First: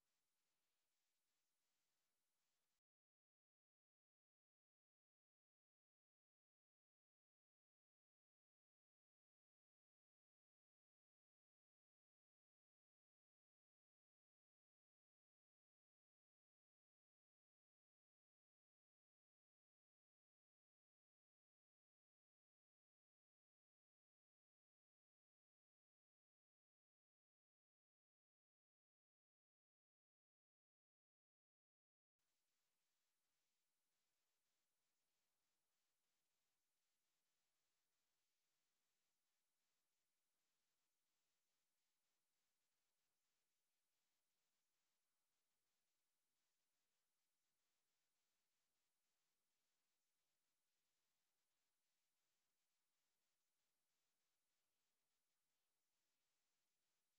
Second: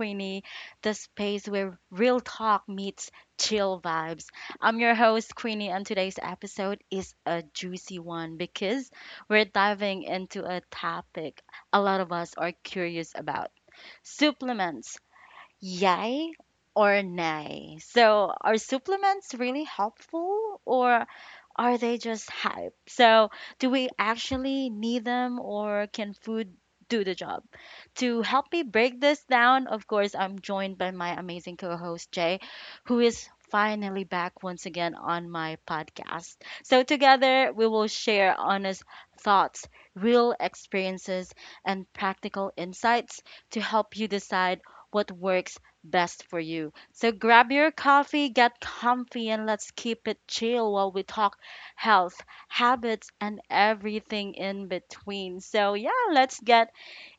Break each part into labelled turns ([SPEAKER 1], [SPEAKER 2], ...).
[SPEAKER 1] Queenie, the space where real talk meets chill vibes. I'm your host, Queenie, and today's episode is a juicy one because we're diving into a topic a lot of us are curious about supplements, yay or nay? So, are supplements really helpful or are they just hype? So, do we actually need them or can food do the job? To help me break this down, of course, I'm joined by my amazing co host, Jay, who is finally back once again on my podcast. So, together, we will share honest thoughts, real experiences, and practical insights to help you decide what works best for you. So grab your coffee, get comfy, and let's keep it chill while we talk health, habits, and everything in between. So, yeah, let's get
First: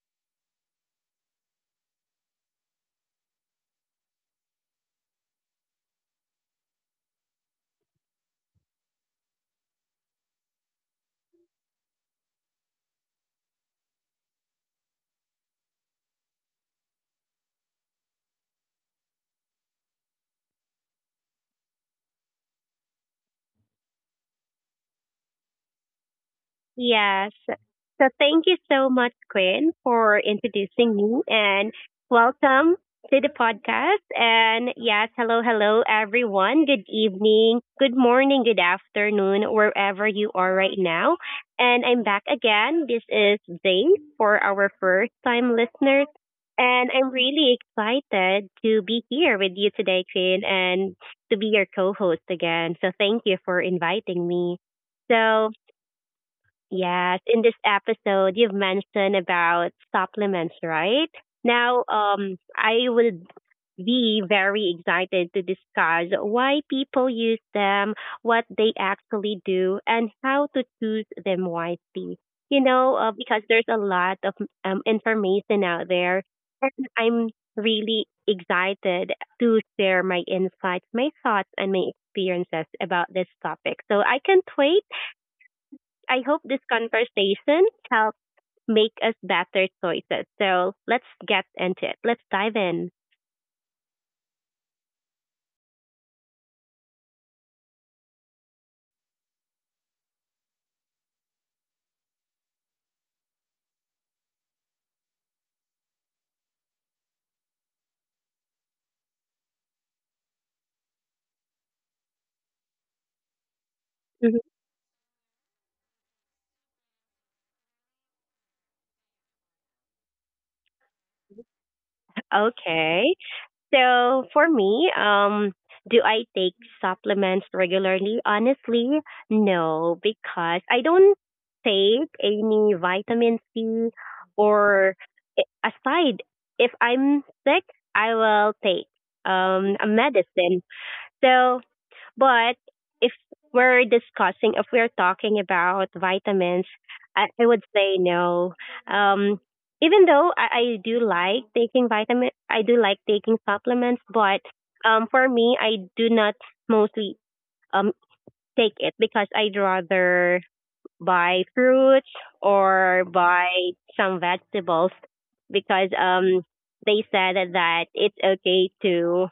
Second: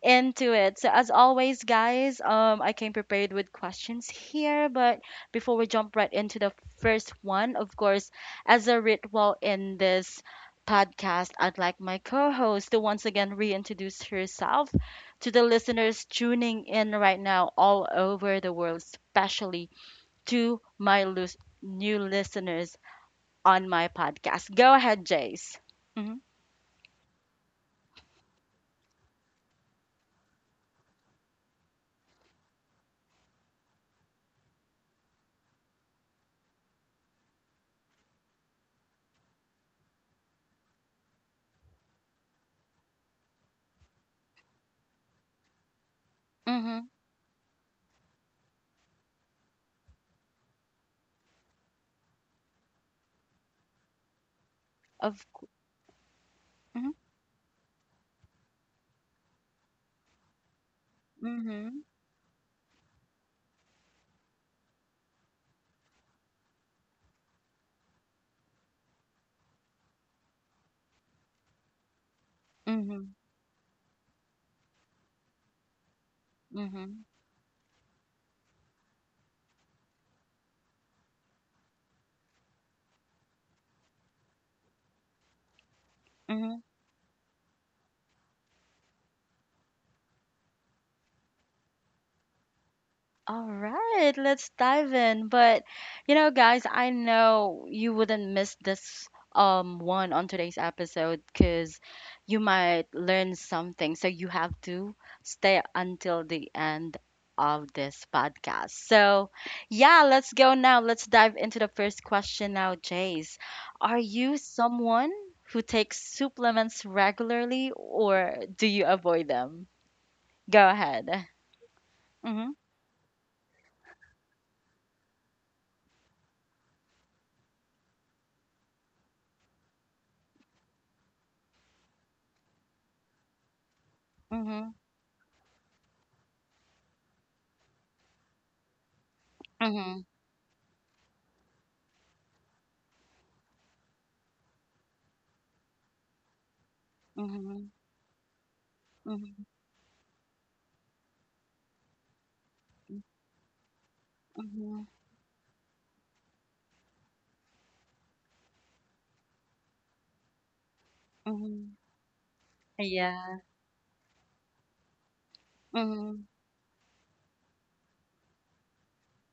[SPEAKER 1] into it. So, as always, guys, I came prepared with questions here, but before we jump right into the first one, of course, as a ritual in this podcast, I'd like my co host to once again reintroduce herself to the listeners tuning in right now all over the world, especially to my new listeners on my podcast. Go ahead, Jace. Mm-hmm.
[SPEAKER 2] Yes. So thank you so much, Quinn, for introducing me and welcome to the podcast. And yes, hello, hello, everyone. Good evening, good morning, good afternoon, wherever you are right now. And I'm back again. This is Zane for our first time listeners.
[SPEAKER 1] Mm-hmm.
[SPEAKER 2] And I'm really excited to be here with you today, Quinn, and to be your co host again. So thank you for inviting me.
[SPEAKER 1] Of
[SPEAKER 2] So,
[SPEAKER 1] Mm-hmm.
[SPEAKER 2] yes, in this episode, you've mentioned about supplements, right?
[SPEAKER 1] Mm-hmm.
[SPEAKER 2] Now, I would be very excited to discuss why people use them, what they actually do, and how to choose them wisely.
[SPEAKER 1] Mm-hmm.
[SPEAKER 2] Because there's a lot of information out there, and
[SPEAKER 1] Mm-hmm.
[SPEAKER 2] I'm really excited to share my insights, my thoughts, and my experiences about this topic. So I can't wait. I hope this conversation helps make us better choices. So let's get into it. Let's dive in.
[SPEAKER 1] All right, let's dive in. But you know, guys, I know you wouldn't miss this one on today's episode because you might learn something. So you have to stay until the end of this podcast. So yeah, let's go now. Let's dive into the first question now, Jace. Are you
[SPEAKER 2] Mhm.
[SPEAKER 1] someone who takes supplements regularly or do you avoid them? Go ahead. Mm-hmm.
[SPEAKER 2] Okay. So for me, do I take supplements regularly? Honestly, no, because I don't take any vitamin C
[SPEAKER 1] Mm-hmm.
[SPEAKER 2] or aside, if I'm sick, I will take a
[SPEAKER 1] Mm-hmm.
[SPEAKER 2] medicine. So. But if if we're talking about vitamins, I would
[SPEAKER 1] Mm-hmm.
[SPEAKER 2] say no. Um,
[SPEAKER 1] Mhm,
[SPEAKER 2] Even though I do like taking vitamin, I do like taking supplements, but
[SPEAKER 1] mhm,
[SPEAKER 2] for me, I do not mostly um take it because I'd rather buy
[SPEAKER 1] mhm.
[SPEAKER 2] fruits or
[SPEAKER 1] Ayan.
[SPEAKER 2] buy some vegetables, because
[SPEAKER 1] Mhm,
[SPEAKER 2] they said that it's okay to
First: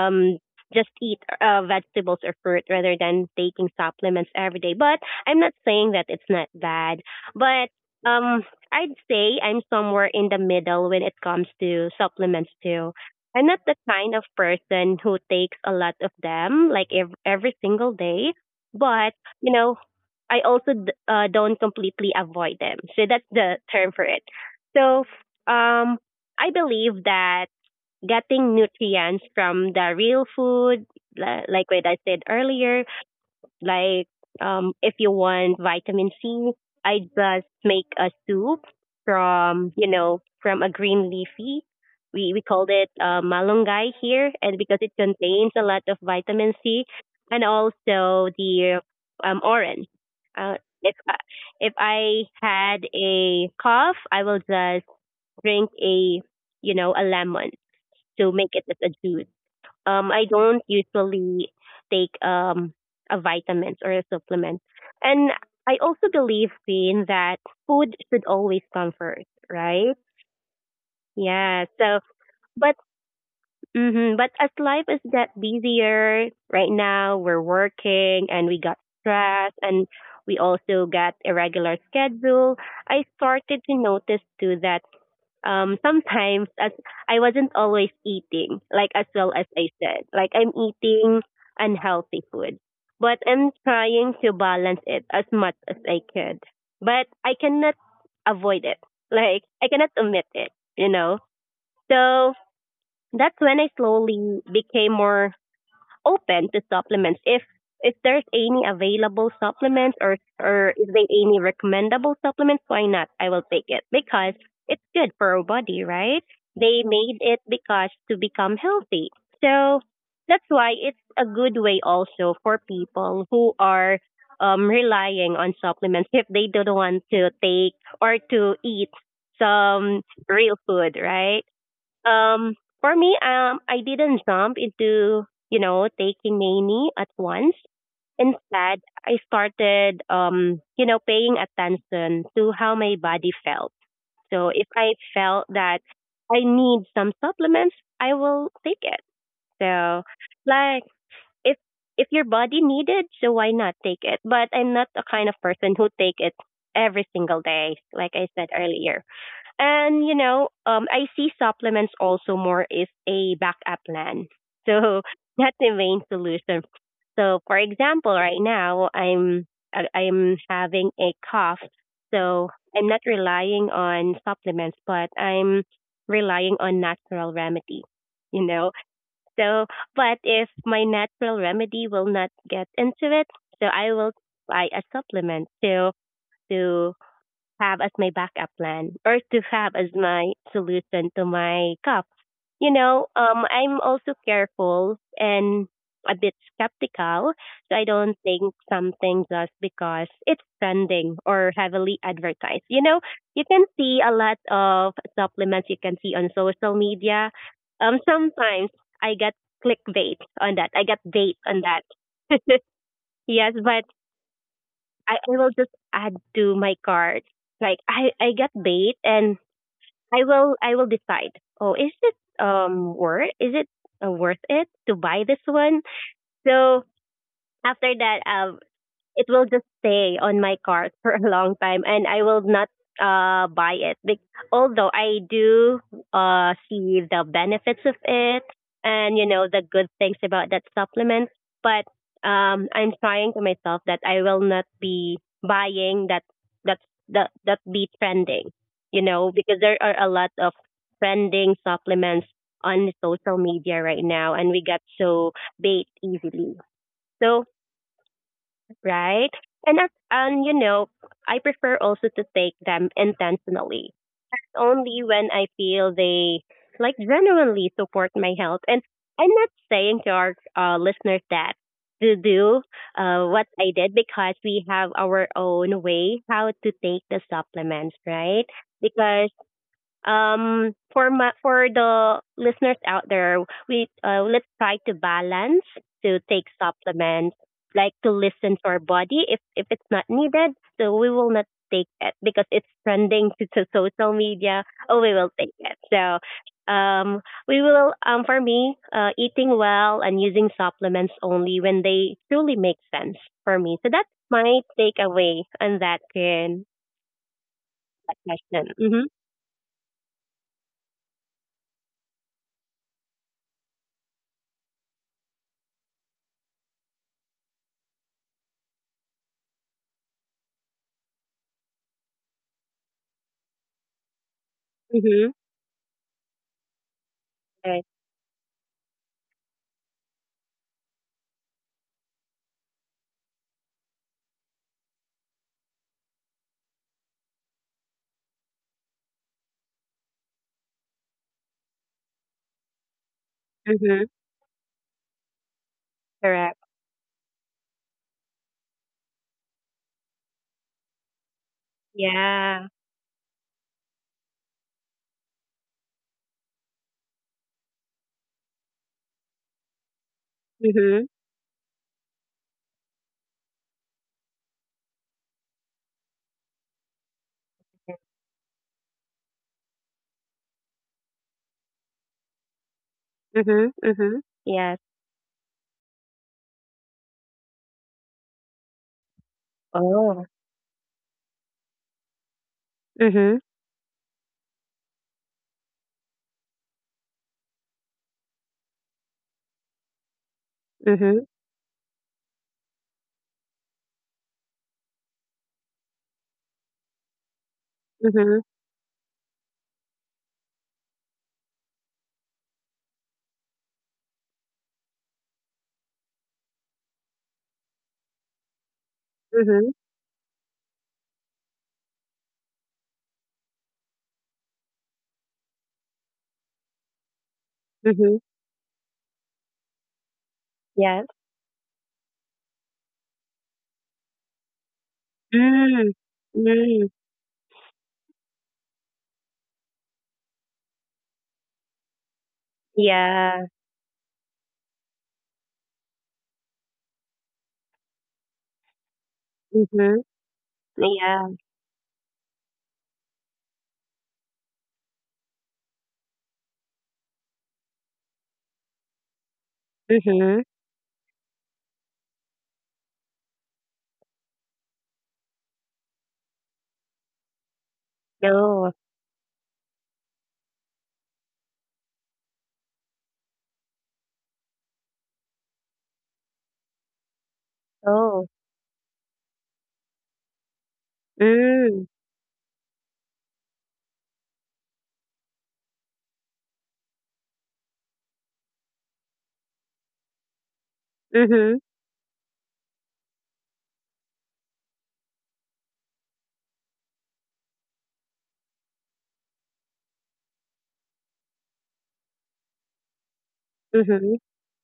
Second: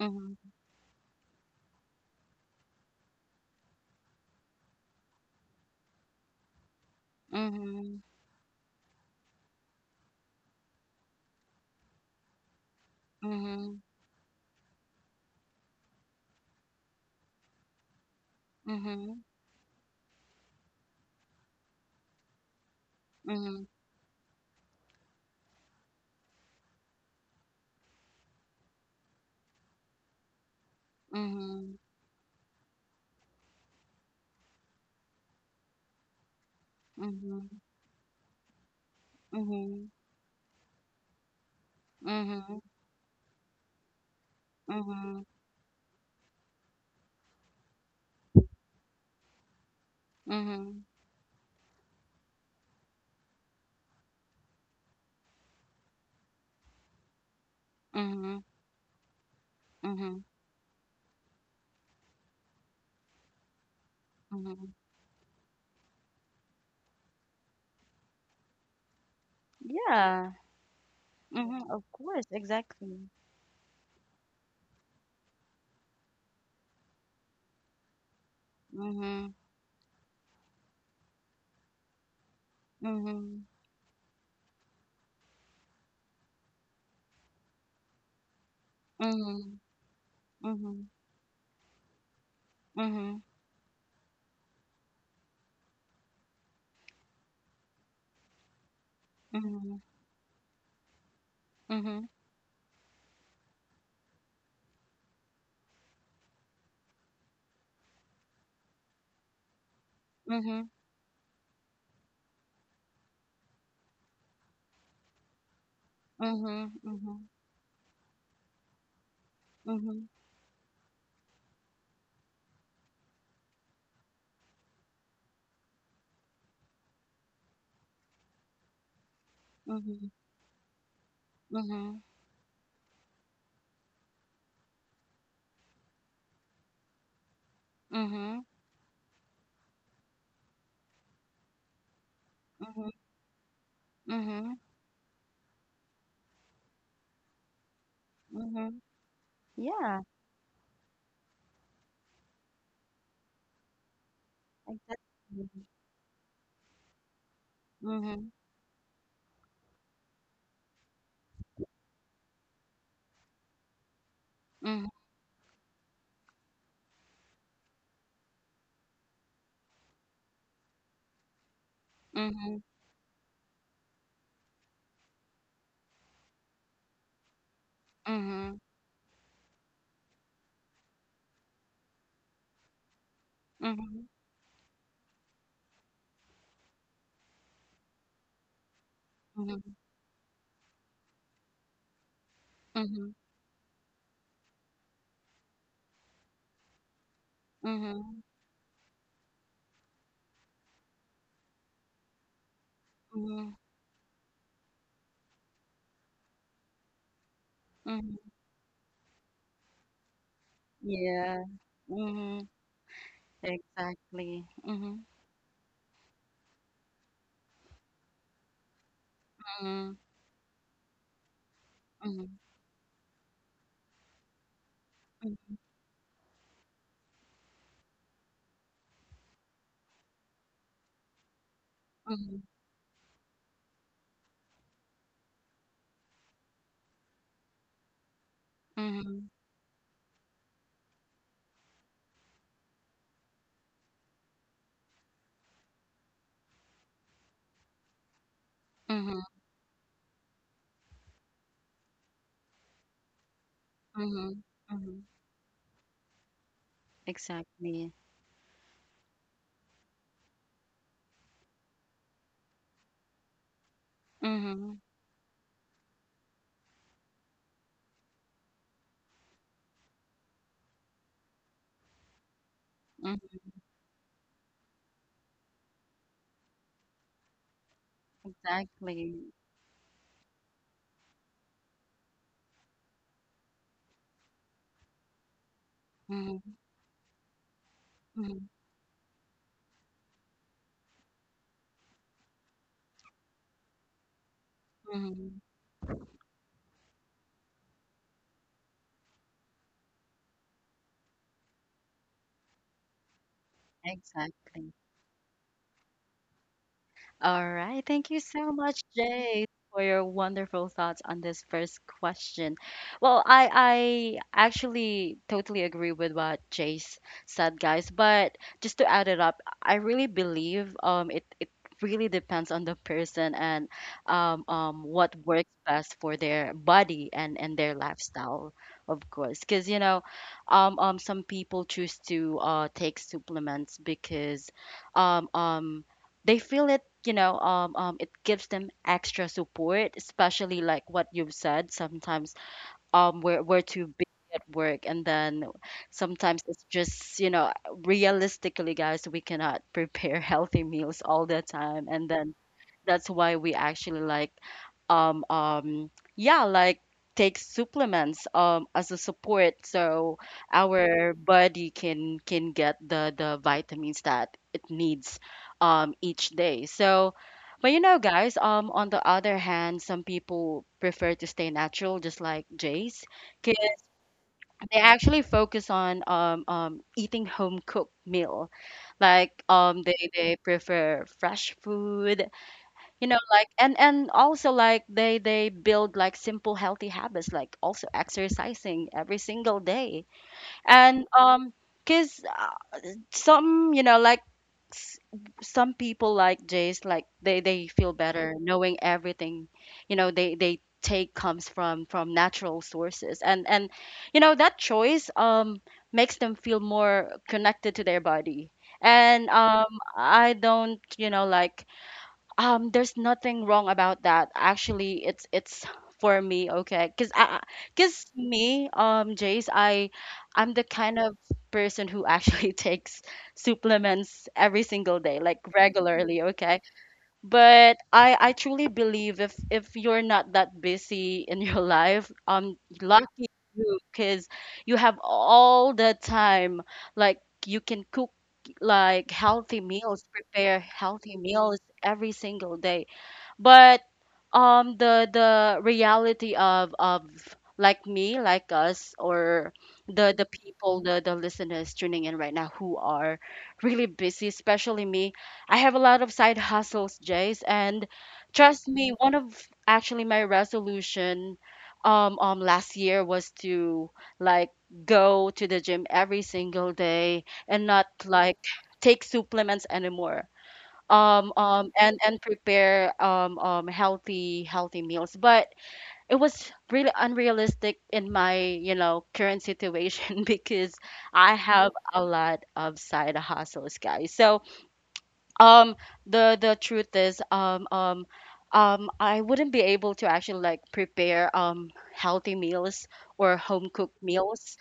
[SPEAKER 1] mhm,
[SPEAKER 2] just eat vegetables or fruit rather than taking supplements every day. But I'm not saying that it's not bad. But
[SPEAKER 1] mhm,
[SPEAKER 2] um, I'd say I'm somewhere in the middle when it comes to supplements too. I'm not the
[SPEAKER 1] mhm,
[SPEAKER 2] kind of person who takes a lot of them like every single day, but
[SPEAKER 1] mhm,
[SPEAKER 2] you know, I also don't completely avoid them. So that's the
[SPEAKER 1] mhm,
[SPEAKER 2] term for it. So um, I believe that getting nutrients from the real food, like
[SPEAKER 1] mhm,
[SPEAKER 2] what I said earlier, like if you want vitamin C, I just
[SPEAKER 1] mhm,
[SPEAKER 2] make a soup from, you
[SPEAKER 1] mhm,
[SPEAKER 2] know, from a green leafy. We
[SPEAKER 1] mhm,
[SPEAKER 2] called it malunggay here, and because it
[SPEAKER 1] mhm,
[SPEAKER 2] contains a lot of vitamin C, and also the orange. Uh,
[SPEAKER 1] mhm,
[SPEAKER 2] if I, if I had a cough, I will just drink a you know a lemon to
[SPEAKER 1] mhm,
[SPEAKER 2] make it as a juice.
[SPEAKER 1] mhm,
[SPEAKER 2] I don't usually take a vitamins or a supplement.
[SPEAKER 1] mhm.
[SPEAKER 2] And I also believe in that food should always come first, right?
[SPEAKER 1] Yeah.
[SPEAKER 2] Yeah.
[SPEAKER 1] Mhm, of
[SPEAKER 2] So,
[SPEAKER 1] course,
[SPEAKER 2] but
[SPEAKER 1] exactly.
[SPEAKER 2] but as life is got busier right now, we're working and we got
[SPEAKER 1] Mhm,
[SPEAKER 2] stress and we also got irregular schedule. I
[SPEAKER 1] mhm,
[SPEAKER 2] started to notice too that sometimes as I wasn't always eating, like as well as
[SPEAKER 1] mhm,
[SPEAKER 2] I said, like I'm
[SPEAKER 1] mhm, mhm,
[SPEAKER 2] eating unhealthy food, but
[SPEAKER 1] mhm,
[SPEAKER 2] I'm trying to balance it as much as I could. But I cannot avoid it. Like I
[SPEAKER 1] mhm,
[SPEAKER 2] cannot omit it, you know.
[SPEAKER 1] mhm,
[SPEAKER 2] So that's when I slowly became more open to supplements, if there's any available supplements, or
[SPEAKER 1] mhm,
[SPEAKER 2] or if they any recommendable supplements, why not? I will take it because it's good for our body, right? They made
[SPEAKER 1] mhm,
[SPEAKER 2] it because to become healthy, so
[SPEAKER 1] mhm,
[SPEAKER 2] that's why it's a good way also for people who are relying on supplements if they don't want to take or to eat some
[SPEAKER 1] mhm,
[SPEAKER 2] real food, right?
[SPEAKER 1] mhm,
[SPEAKER 2] um, for me, I didn't jump into, taking nanny at once.
[SPEAKER 1] mhm,
[SPEAKER 2] Instead, I started, paying attention to how
[SPEAKER 1] mhm,
[SPEAKER 2] my body felt. So
[SPEAKER 1] mhm.
[SPEAKER 2] if I felt that I need some supplements, I will take
[SPEAKER 1] Mhm.
[SPEAKER 2] it. So,
[SPEAKER 1] Yeah.
[SPEAKER 2] like, if if your body needed, so why not take it? But I'm not the kind of
[SPEAKER 1] Exactly.
[SPEAKER 2] person who take it every single day, like I
[SPEAKER 1] Mhm.
[SPEAKER 2] said earlier. And I see supplements also more as a backup plan,
[SPEAKER 1] Mhm.
[SPEAKER 2] so not the main solution. So, for example, right now I'm having a cough, so
[SPEAKER 1] Mhm.
[SPEAKER 2] I'm not relying on supplements, but I'm relying on natural remedy. You
[SPEAKER 1] Mhm.
[SPEAKER 2] know, so but if my natural remedy will not get into it, so I
[SPEAKER 1] Mhm.
[SPEAKER 2] will buy a supplement to have as my backup plan or to have
[SPEAKER 1] Mhm.
[SPEAKER 2] as my solution to my cup.
[SPEAKER 1] Mhm.
[SPEAKER 2] I'm also careful and a bit skeptical. So I don't
[SPEAKER 1] Mhm.
[SPEAKER 2] think something just because it's trending or heavily advertised. You
[SPEAKER 1] Mhm.
[SPEAKER 2] can see a lot of supplements you can see on social media.
[SPEAKER 1] Mhm.
[SPEAKER 2] Sometimes I get clickbait on that. I get bait
[SPEAKER 1] Yeah.
[SPEAKER 2] on that.
[SPEAKER 1] Mhm.
[SPEAKER 2] Yes, but
[SPEAKER 1] Exactly. Mhm.
[SPEAKER 2] I will just add to my cart. Like I get bait and
[SPEAKER 1] Mhm.
[SPEAKER 2] I will decide. Oh,
[SPEAKER 1] Mhm.
[SPEAKER 2] is it worth it to buy this
[SPEAKER 1] Mhm.
[SPEAKER 2] one? So after that, it will just stay on my cart for a long time and I will
[SPEAKER 1] Mhm.
[SPEAKER 2] not buy it. Although I do see the benefits of it and you
[SPEAKER 1] Mhm.
[SPEAKER 2] know the good things about that supplement, but I'm trying to myself that I will not be buying that that that be trending,
[SPEAKER 1] Mhm.
[SPEAKER 2] because there are a lot of trending supplements on social media right now
[SPEAKER 1] Mhm.
[SPEAKER 2] and we got
[SPEAKER 1] Mhm.
[SPEAKER 2] so bait easily. So,
[SPEAKER 1] Exactly.
[SPEAKER 2] right? And and I prefer also to take them intentionally,
[SPEAKER 1] Mhm.
[SPEAKER 2] only when I feel they like genuinely support my health. And I'm not saying to our listeners that to do
[SPEAKER 1] Mhm.
[SPEAKER 2] what I did, because we have our own way how to take the supplements, right?
[SPEAKER 1] Exactly.
[SPEAKER 2] Because for the listeners out there, we let's try to balance to take
[SPEAKER 1] Mhm.
[SPEAKER 2] supplements, like to
[SPEAKER 1] Mhm.
[SPEAKER 2] listen to our body if it's not needed. So we will not take it because it's trending to social media. Oh, we will
[SPEAKER 1] Mhm.
[SPEAKER 2] take it. So um we will for me eating well and using supplements only when they truly make sense for me, so that's my
[SPEAKER 1] Exactly.
[SPEAKER 2] takeaway on that, Ken,
[SPEAKER 1] All right. Thank you
[SPEAKER 2] that
[SPEAKER 1] so
[SPEAKER 2] question.
[SPEAKER 1] much,
[SPEAKER 2] Mhm.
[SPEAKER 1] Jay, for your wonderful thoughts on this first question. Well, I actually totally agree with what Jay said, guys. But just to add it up, I really believe it really depends on the person and what
[SPEAKER 2] Mhm.
[SPEAKER 1] works best for their body and their
[SPEAKER 2] Right.
[SPEAKER 1] lifestyle, of course. Because you know, some people choose to take supplements because um um they feel it you know it gives them extra support, especially like what you've said. Sometimes we're too
[SPEAKER 2] Mhm.
[SPEAKER 1] busy at work, and then sometimes
[SPEAKER 2] Correct.
[SPEAKER 1] it's just realistically, guys, we cannot prepare healthy meals all the time, and then
[SPEAKER 2] Yeah.
[SPEAKER 1] that's why we actually like um um yeah, like take supplements as a support, so
[SPEAKER 2] Mhm.
[SPEAKER 1] our body can get the vitamins that it needs each day. So, but you know, guys, on the other hand, some people prefer to stay natural, just like Jace, because
[SPEAKER 2] Mhm. Mhm. Yes.
[SPEAKER 1] they actually focus on eating home cooked meal. Like they
[SPEAKER 2] Oh.
[SPEAKER 1] they prefer fresh food, you know,
[SPEAKER 2] Mhm.
[SPEAKER 1] like, and also like they build like simple healthy habits, like also exercising every single day. and
[SPEAKER 2] Mhm.
[SPEAKER 1] um because some, you know, like, s- some people like Jace, like they feel better
[SPEAKER 2] Mhm.
[SPEAKER 1] knowing everything, you know, they take comes from natural sources, and you know that choice makes them feel more connected to their body. And
[SPEAKER 2] Mhm.
[SPEAKER 1] I don't, there's nothing wrong about that. Actually, it's for me, okay? 'Cause
[SPEAKER 2] Mhm.
[SPEAKER 1] me, Jace, I'm the kind
[SPEAKER 2] Yes.
[SPEAKER 1] of person who actually takes supplements every single day, like
[SPEAKER 2] Mm.
[SPEAKER 1] regularly, okay?
[SPEAKER 2] Mm.
[SPEAKER 1] But I truly believe, if you're not that busy in your life, lucky
[SPEAKER 2] Yeah.
[SPEAKER 1] you, because you have all the time. Like you can cook like healthy
[SPEAKER 2] Mhm.
[SPEAKER 1] meals, prepare healthy
[SPEAKER 2] Yeah.
[SPEAKER 1] meals every single day. But the reality of like me, like us, or the
[SPEAKER 2] Mhm.
[SPEAKER 1] people, the listeners tuning in right now who are really busy, especially me. I have a lot of side hustles, Jace, and trust
[SPEAKER 2] No.
[SPEAKER 1] me, one of actually, my resolution last year was to like go to the gym every single day and not
[SPEAKER 2] Oh.
[SPEAKER 1] like take supplements anymore,
[SPEAKER 2] Mm.
[SPEAKER 1] and prepare healthy meals. But it was really unrealistic in my, current situation because I
[SPEAKER 2] Mhm.
[SPEAKER 1] have a lot of side hustles, guys. So um the truth is, I wouldn't be able to actually like prepare healthy meals or home cooked
[SPEAKER 2] Mhm.
[SPEAKER 1] meals,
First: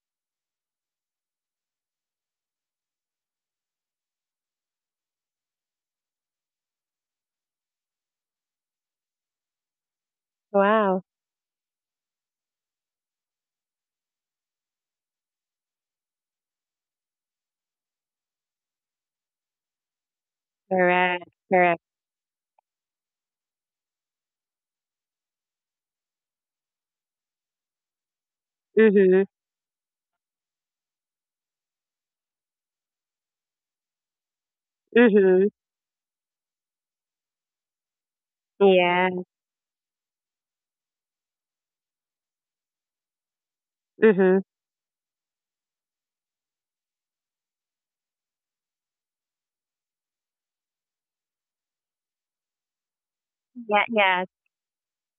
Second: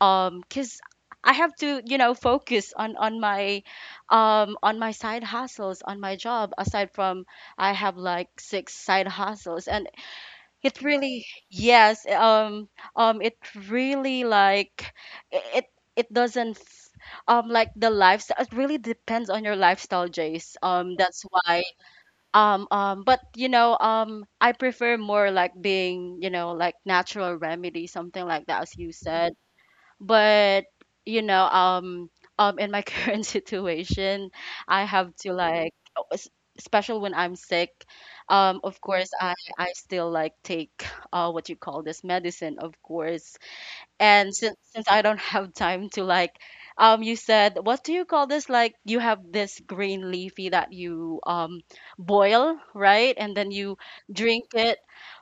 [SPEAKER 1] because I have to, focus on my, on my side hustles, on my job. Aside from, I have like six side hustles, and it
[SPEAKER 2] Wow.
[SPEAKER 1] really, yes, it really like it it doesn't like, the lifestyle, it really depends on your lifestyle, Jace, that's
[SPEAKER 2] Correct.
[SPEAKER 1] why,
[SPEAKER 2] Correct.
[SPEAKER 1] but I prefer more like being, like, natural remedy, something like that, as you
[SPEAKER 2] Mhm.
[SPEAKER 1] said. But you know, in my current situation, I have to
[SPEAKER 2] Mhm.
[SPEAKER 1] like, oh, especially when I'm sick, of course,
[SPEAKER 2] Yeah.
[SPEAKER 1] I still like take what you call this, medicine, of course. And
[SPEAKER 2] Mhm.
[SPEAKER 1] since I don't have time to like, you said, what do you call this? Like, you have this green leafy that you boil, right? And then you
[SPEAKER 2] Yeah. Yes.
[SPEAKER 1] drink it.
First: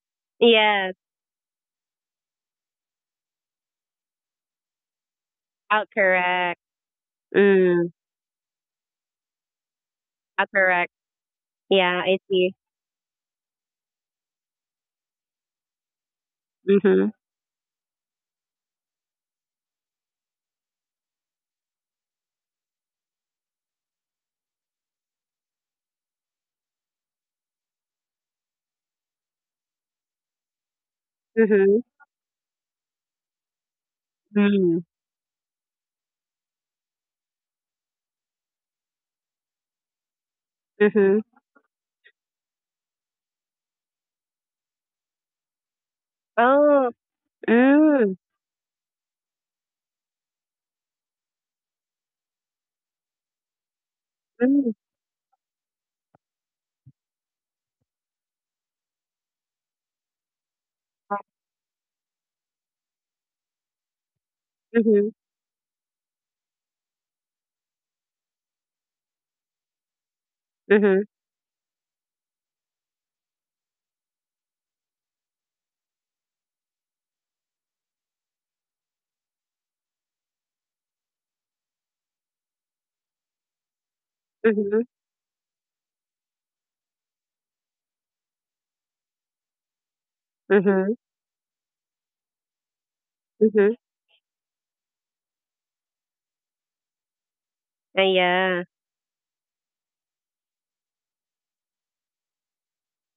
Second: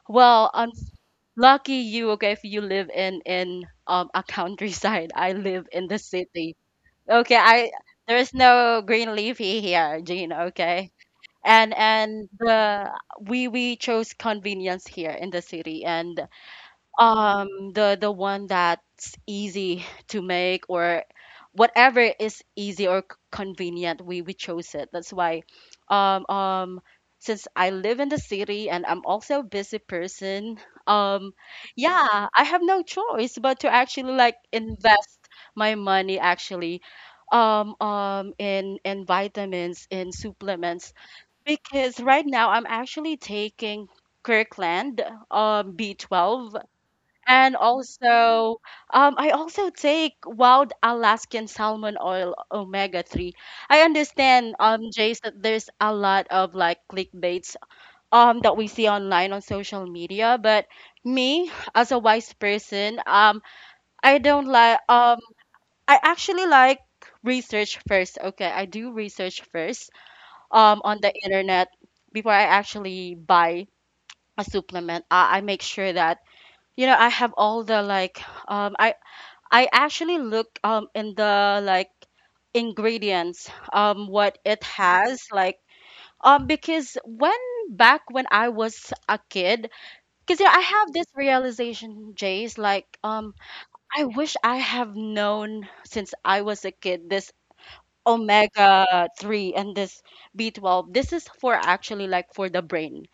[SPEAKER 1] Well,
[SPEAKER 2] Yes.
[SPEAKER 1] lucky you, okay, if you live in a countryside. I live in
[SPEAKER 2] Out.
[SPEAKER 1] the city.
[SPEAKER 2] Correct.
[SPEAKER 1] Okay, I
[SPEAKER 2] Mm.
[SPEAKER 1] there's no green leafy here, Jean,
[SPEAKER 2] Out.
[SPEAKER 1] okay?
[SPEAKER 2] Correct.
[SPEAKER 1] And
[SPEAKER 2] Yeah. I
[SPEAKER 1] and
[SPEAKER 2] see.
[SPEAKER 1] the, we chose convenience here in the city, and
[SPEAKER 2] Mhm.
[SPEAKER 1] the one that's easy to make, or whatever is easy or convenient, we chose it. That's why, um um since I live in the city and I'm also a busy person, um
[SPEAKER 2] Mhm.
[SPEAKER 1] yeah, I have no choice but to actually like
[SPEAKER 2] Mm.
[SPEAKER 1] invest my money, actually, in vitamins, in supplements.
[SPEAKER 2] Mhm.
[SPEAKER 1] Because right now I'm actually taking Kirkland, B12,
[SPEAKER 2] Oh.
[SPEAKER 1] and
[SPEAKER 2] Mm.
[SPEAKER 1] also, I also take wild Alaskan salmon oil omega-3. I understand,
[SPEAKER 2] Mm.
[SPEAKER 1] Jace, that there's a lot of like clickbaits that we see online on social media. But me, as a wise person, I don't like,
[SPEAKER 2] Mhm.
[SPEAKER 1] I actually like research first. Okay, I do research first on
[SPEAKER 2] Mhm.
[SPEAKER 1] the internet before I actually buy a supplement. I make sure that, I have all the like, um I I actually look, in the like ingredients, what it
[SPEAKER 2] Mhm.
[SPEAKER 1] has like, because when back when I was a kid, because yeah, I have
[SPEAKER 2] Mhm.
[SPEAKER 1] this realization, Jace, like,
[SPEAKER 2] Mhm.
[SPEAKER 1] I wish I have known since I was a kid this
[SPEAKER 2] Yeah.
[SPEAKER 1] omega 3 and this B12. This is for actually like for the brain.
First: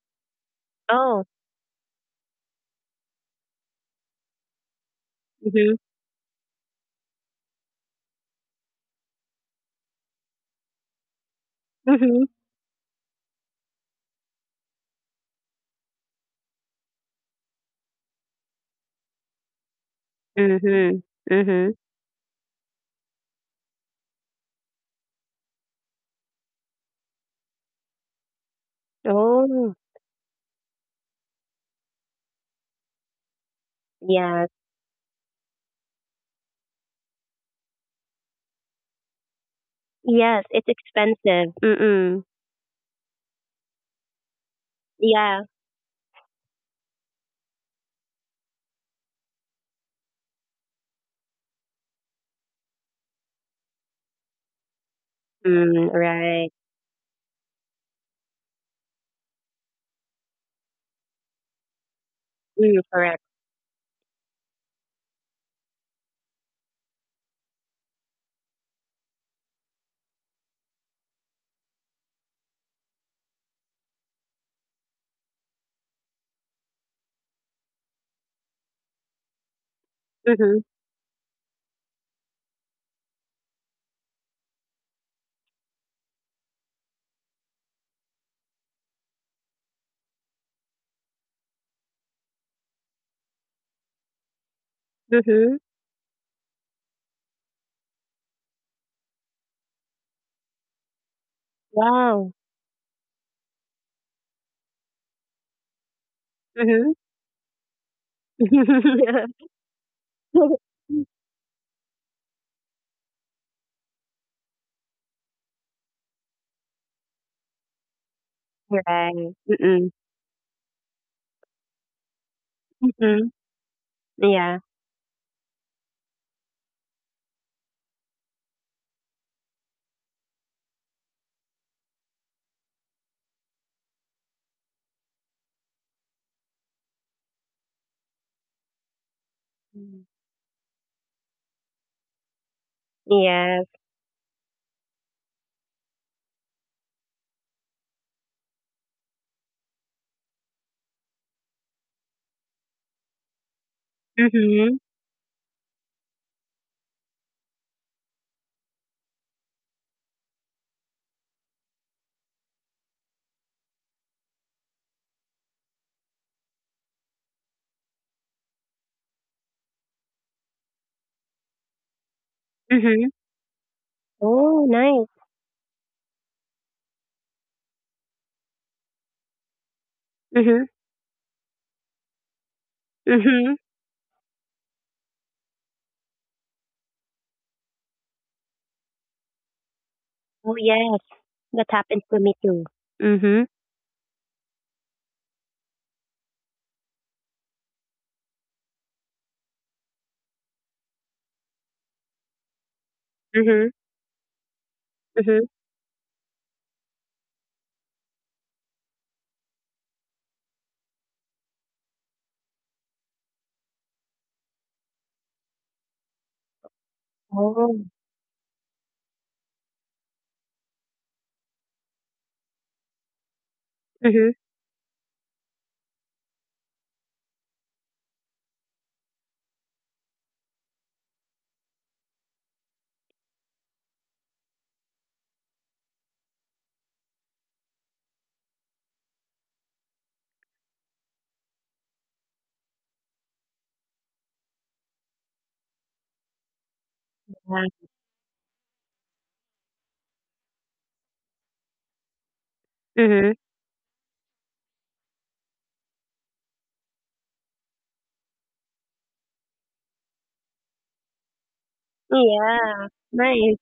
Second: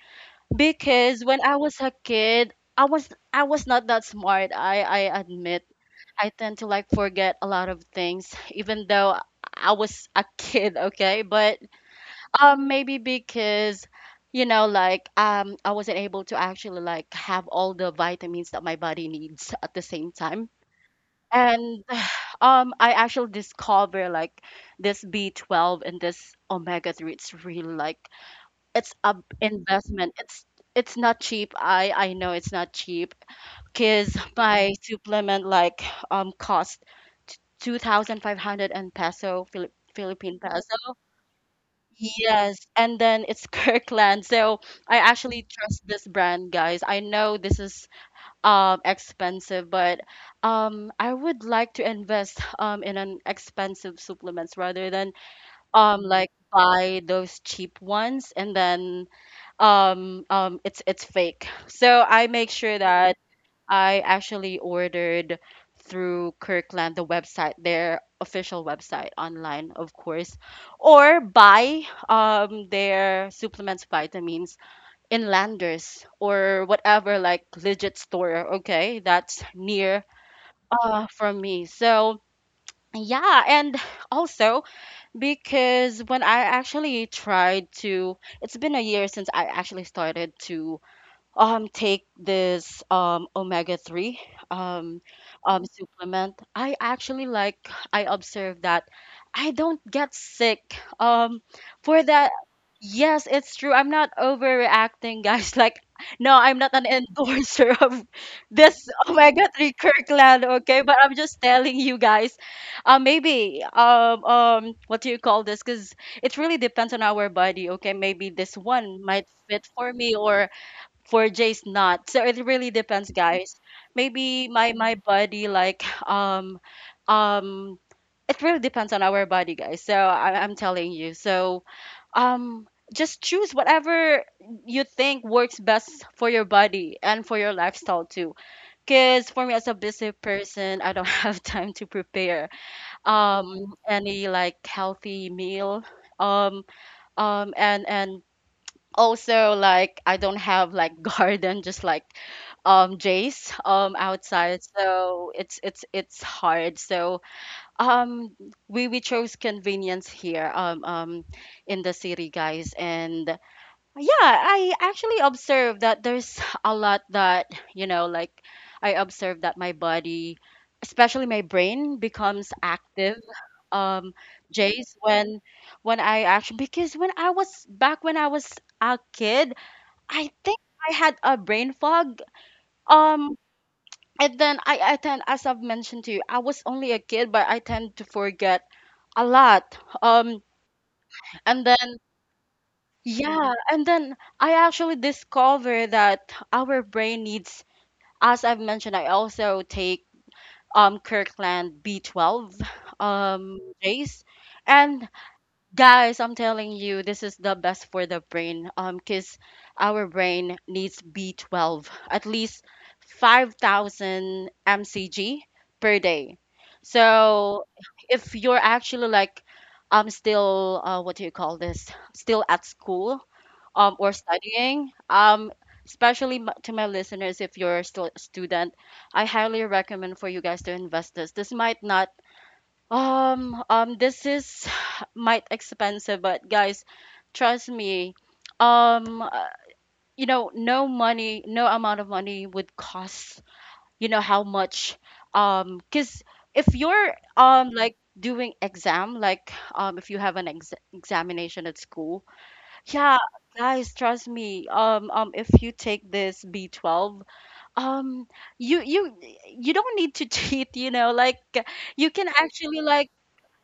[SPEAKER 1] Because
[SPEAKER 2] Oh.
[SPEAKER 1] when I was a kid, I was not that smart. I admit,
[SPEAKER 2] Mhm.
[SPEAKER 1] I tend to like forget a lot of things, even though I was a kid, okay? But
[SPEAKER 2] Mhm.
[SPEAKER 1] maybe because, I wasn't able to actually like have all the vitamins that my body needs at the same time.
[SPEAKER 2] Mhm. Mhm.
[SPEAKER 1] And I actually discover like this B12 and this omega 3, it's really like, it's a
[SPEAKER 2] Oh.
[SPEAKER 1] investment. It's not cheap. I know it's not cheap, because
[SPEAKER 2] Yes.
[SPEAKER 1] my supplement like cost 2,500 and peso Philippine
[SPEAKER 2] Yes, it's
[SPEAKER 1] peso.
[SPEAKER 2] expensive. Mm.
[SPEAKER 1] Yes, and then it's Kirkland. So I
[SPEAKER 2] Yeah.
[SPEAKER 1] actually trust this brand, guys. I know this is expensive, but I would like to invest in an expensive supplements rather than,
[SPEAKER 2] Mm.
[SPEAKER 1] like,
[SPEAKER 2] Right.
[SPEAKER 1] buy those cheap ones, and then it's fake. So I make sure
[SPEAKER 2] Mm.
[SPEAKER 1] that
[SPEAKER 2] Correct.
[SPEAKER 1] I actually ordered through Kirkland, the website, their official website online, of course, or buy, their supplements, vitamins, in Landers, or whatever, like legit store, okay, that's near,
[SPEAKER 2] Mhm.
[SPEAKER 1] from me. So, yeah, and also, because when I actually tried to, it's been a year since I actually started to take this, omega 3, um
[SPEAKER 2] Mhm.
[SPEAKER 1] supplement, I actually like, I observe that I don't get sick, for that.
[SPEAKER 2] Wow.
[SPEAKER 1] Yes, it's true, I'm not overreacting, guys, like, no, I'm not an
[SPEAKER 2] Mhm.
[SPEAKER 1] endorser of this omega 3 Kirkland, okay? But I'm just telling you, guys, maybe, what do you call this? Because it really depends on our body. Okay, maybe this one might
[SPEAKER 2] Right.
[SPEAKER 1] fit for
[SPEAKER 2] Mm.
[SPEAKER 1] me or for Jay's not. So it really depends,
[SPEAKER 2] Mhm.
[SPEAKER 1] guys. Maybe
[SPEAKER 2] Yeah.
[SPEAKER 1] my body, like, um it really depends on our body, guys. So I'm telling you. So um just choose whatever you think works best for your body and for your lifestyle too. Cause for me as a
[SPEAKER 2] Mm.
[SPEAKER 1] busy person, I don't have time to prepare
[SPEAKER 2] Yes.
[SPEAKER 1] any like healthy meal. Um and also like I don't have like garden just like Jace outside,
[SPEAKER 2] Mhm.
[SPEAKER 1] so it's hard. So um we chose convenience here in the city, guys. And yeah, I actually observed that there's a lot that, you know, like I observed that my body, especially my brain, becomes
[SPEAKER 2] Mhm.
[SPEAKER 1] active. Um,
[SPEAKER 2] Oh,
[SPEAKER 1] Jace,
[SPEAKER 2] nice.
[SPEAKER 1] when I actually because when I was back when I was a kid, I think
[SPEAKER 2] Mm-hmm.
[SPEAKER 1] I had a brain fog. Um,
[SPEAKER 2] Mhm.
[SPEAKER 1] and then I tend, as I've mentioned to you, I was only a kid, but I tend to forget a lot.
[SPEAKER 2] Oh, yes.
[SPEAKER 1] And
[SPEAKER 2] That
[SPEAKER 1] then
[SPEAKER 2] happens to me too. Mhm.
[SPEAKER 1] Yeah, and then I actually discovered that our brain needs, as I've mentioned, I also take Kirkland B12
[SPEAKER 2] Mhm.
[SPEAKER 1] days. And
[SPEAKER 2] Mhm.
[SPEAKER 1] guys, I'm telling you, this is the best for the brain because our brain needs B12 at least 5,000 mcg per day. So
[SPEAKER 2] Oh.
[SPEAKER 1] if you're actually like still what do you call this? Still at school, or
[SPEAKER 2] Mhm.
[SPEAKER 1] studying, especially to my listeners, if you're still a student, I highly recommend for you guys to invest this. This might not, This is might expensive, but guys, trust me, um, uh, you know, no money, no amount of money would cost, you know, how much, because if you're,
[SPEAKER 2] Yeah.
[SPEAKER 1] like doing exam, like, if you have an examination at school. Yeah,
[SPEAKER 2] Mhm.
[SPEAKER 1] guys, trust me. If you take this B12, um, you you you don't need to cheat, you know, like you can actually
[SPEAKER 2] Yeah.
[SPEAKER 1] like
[SPEAKER 2] Nice.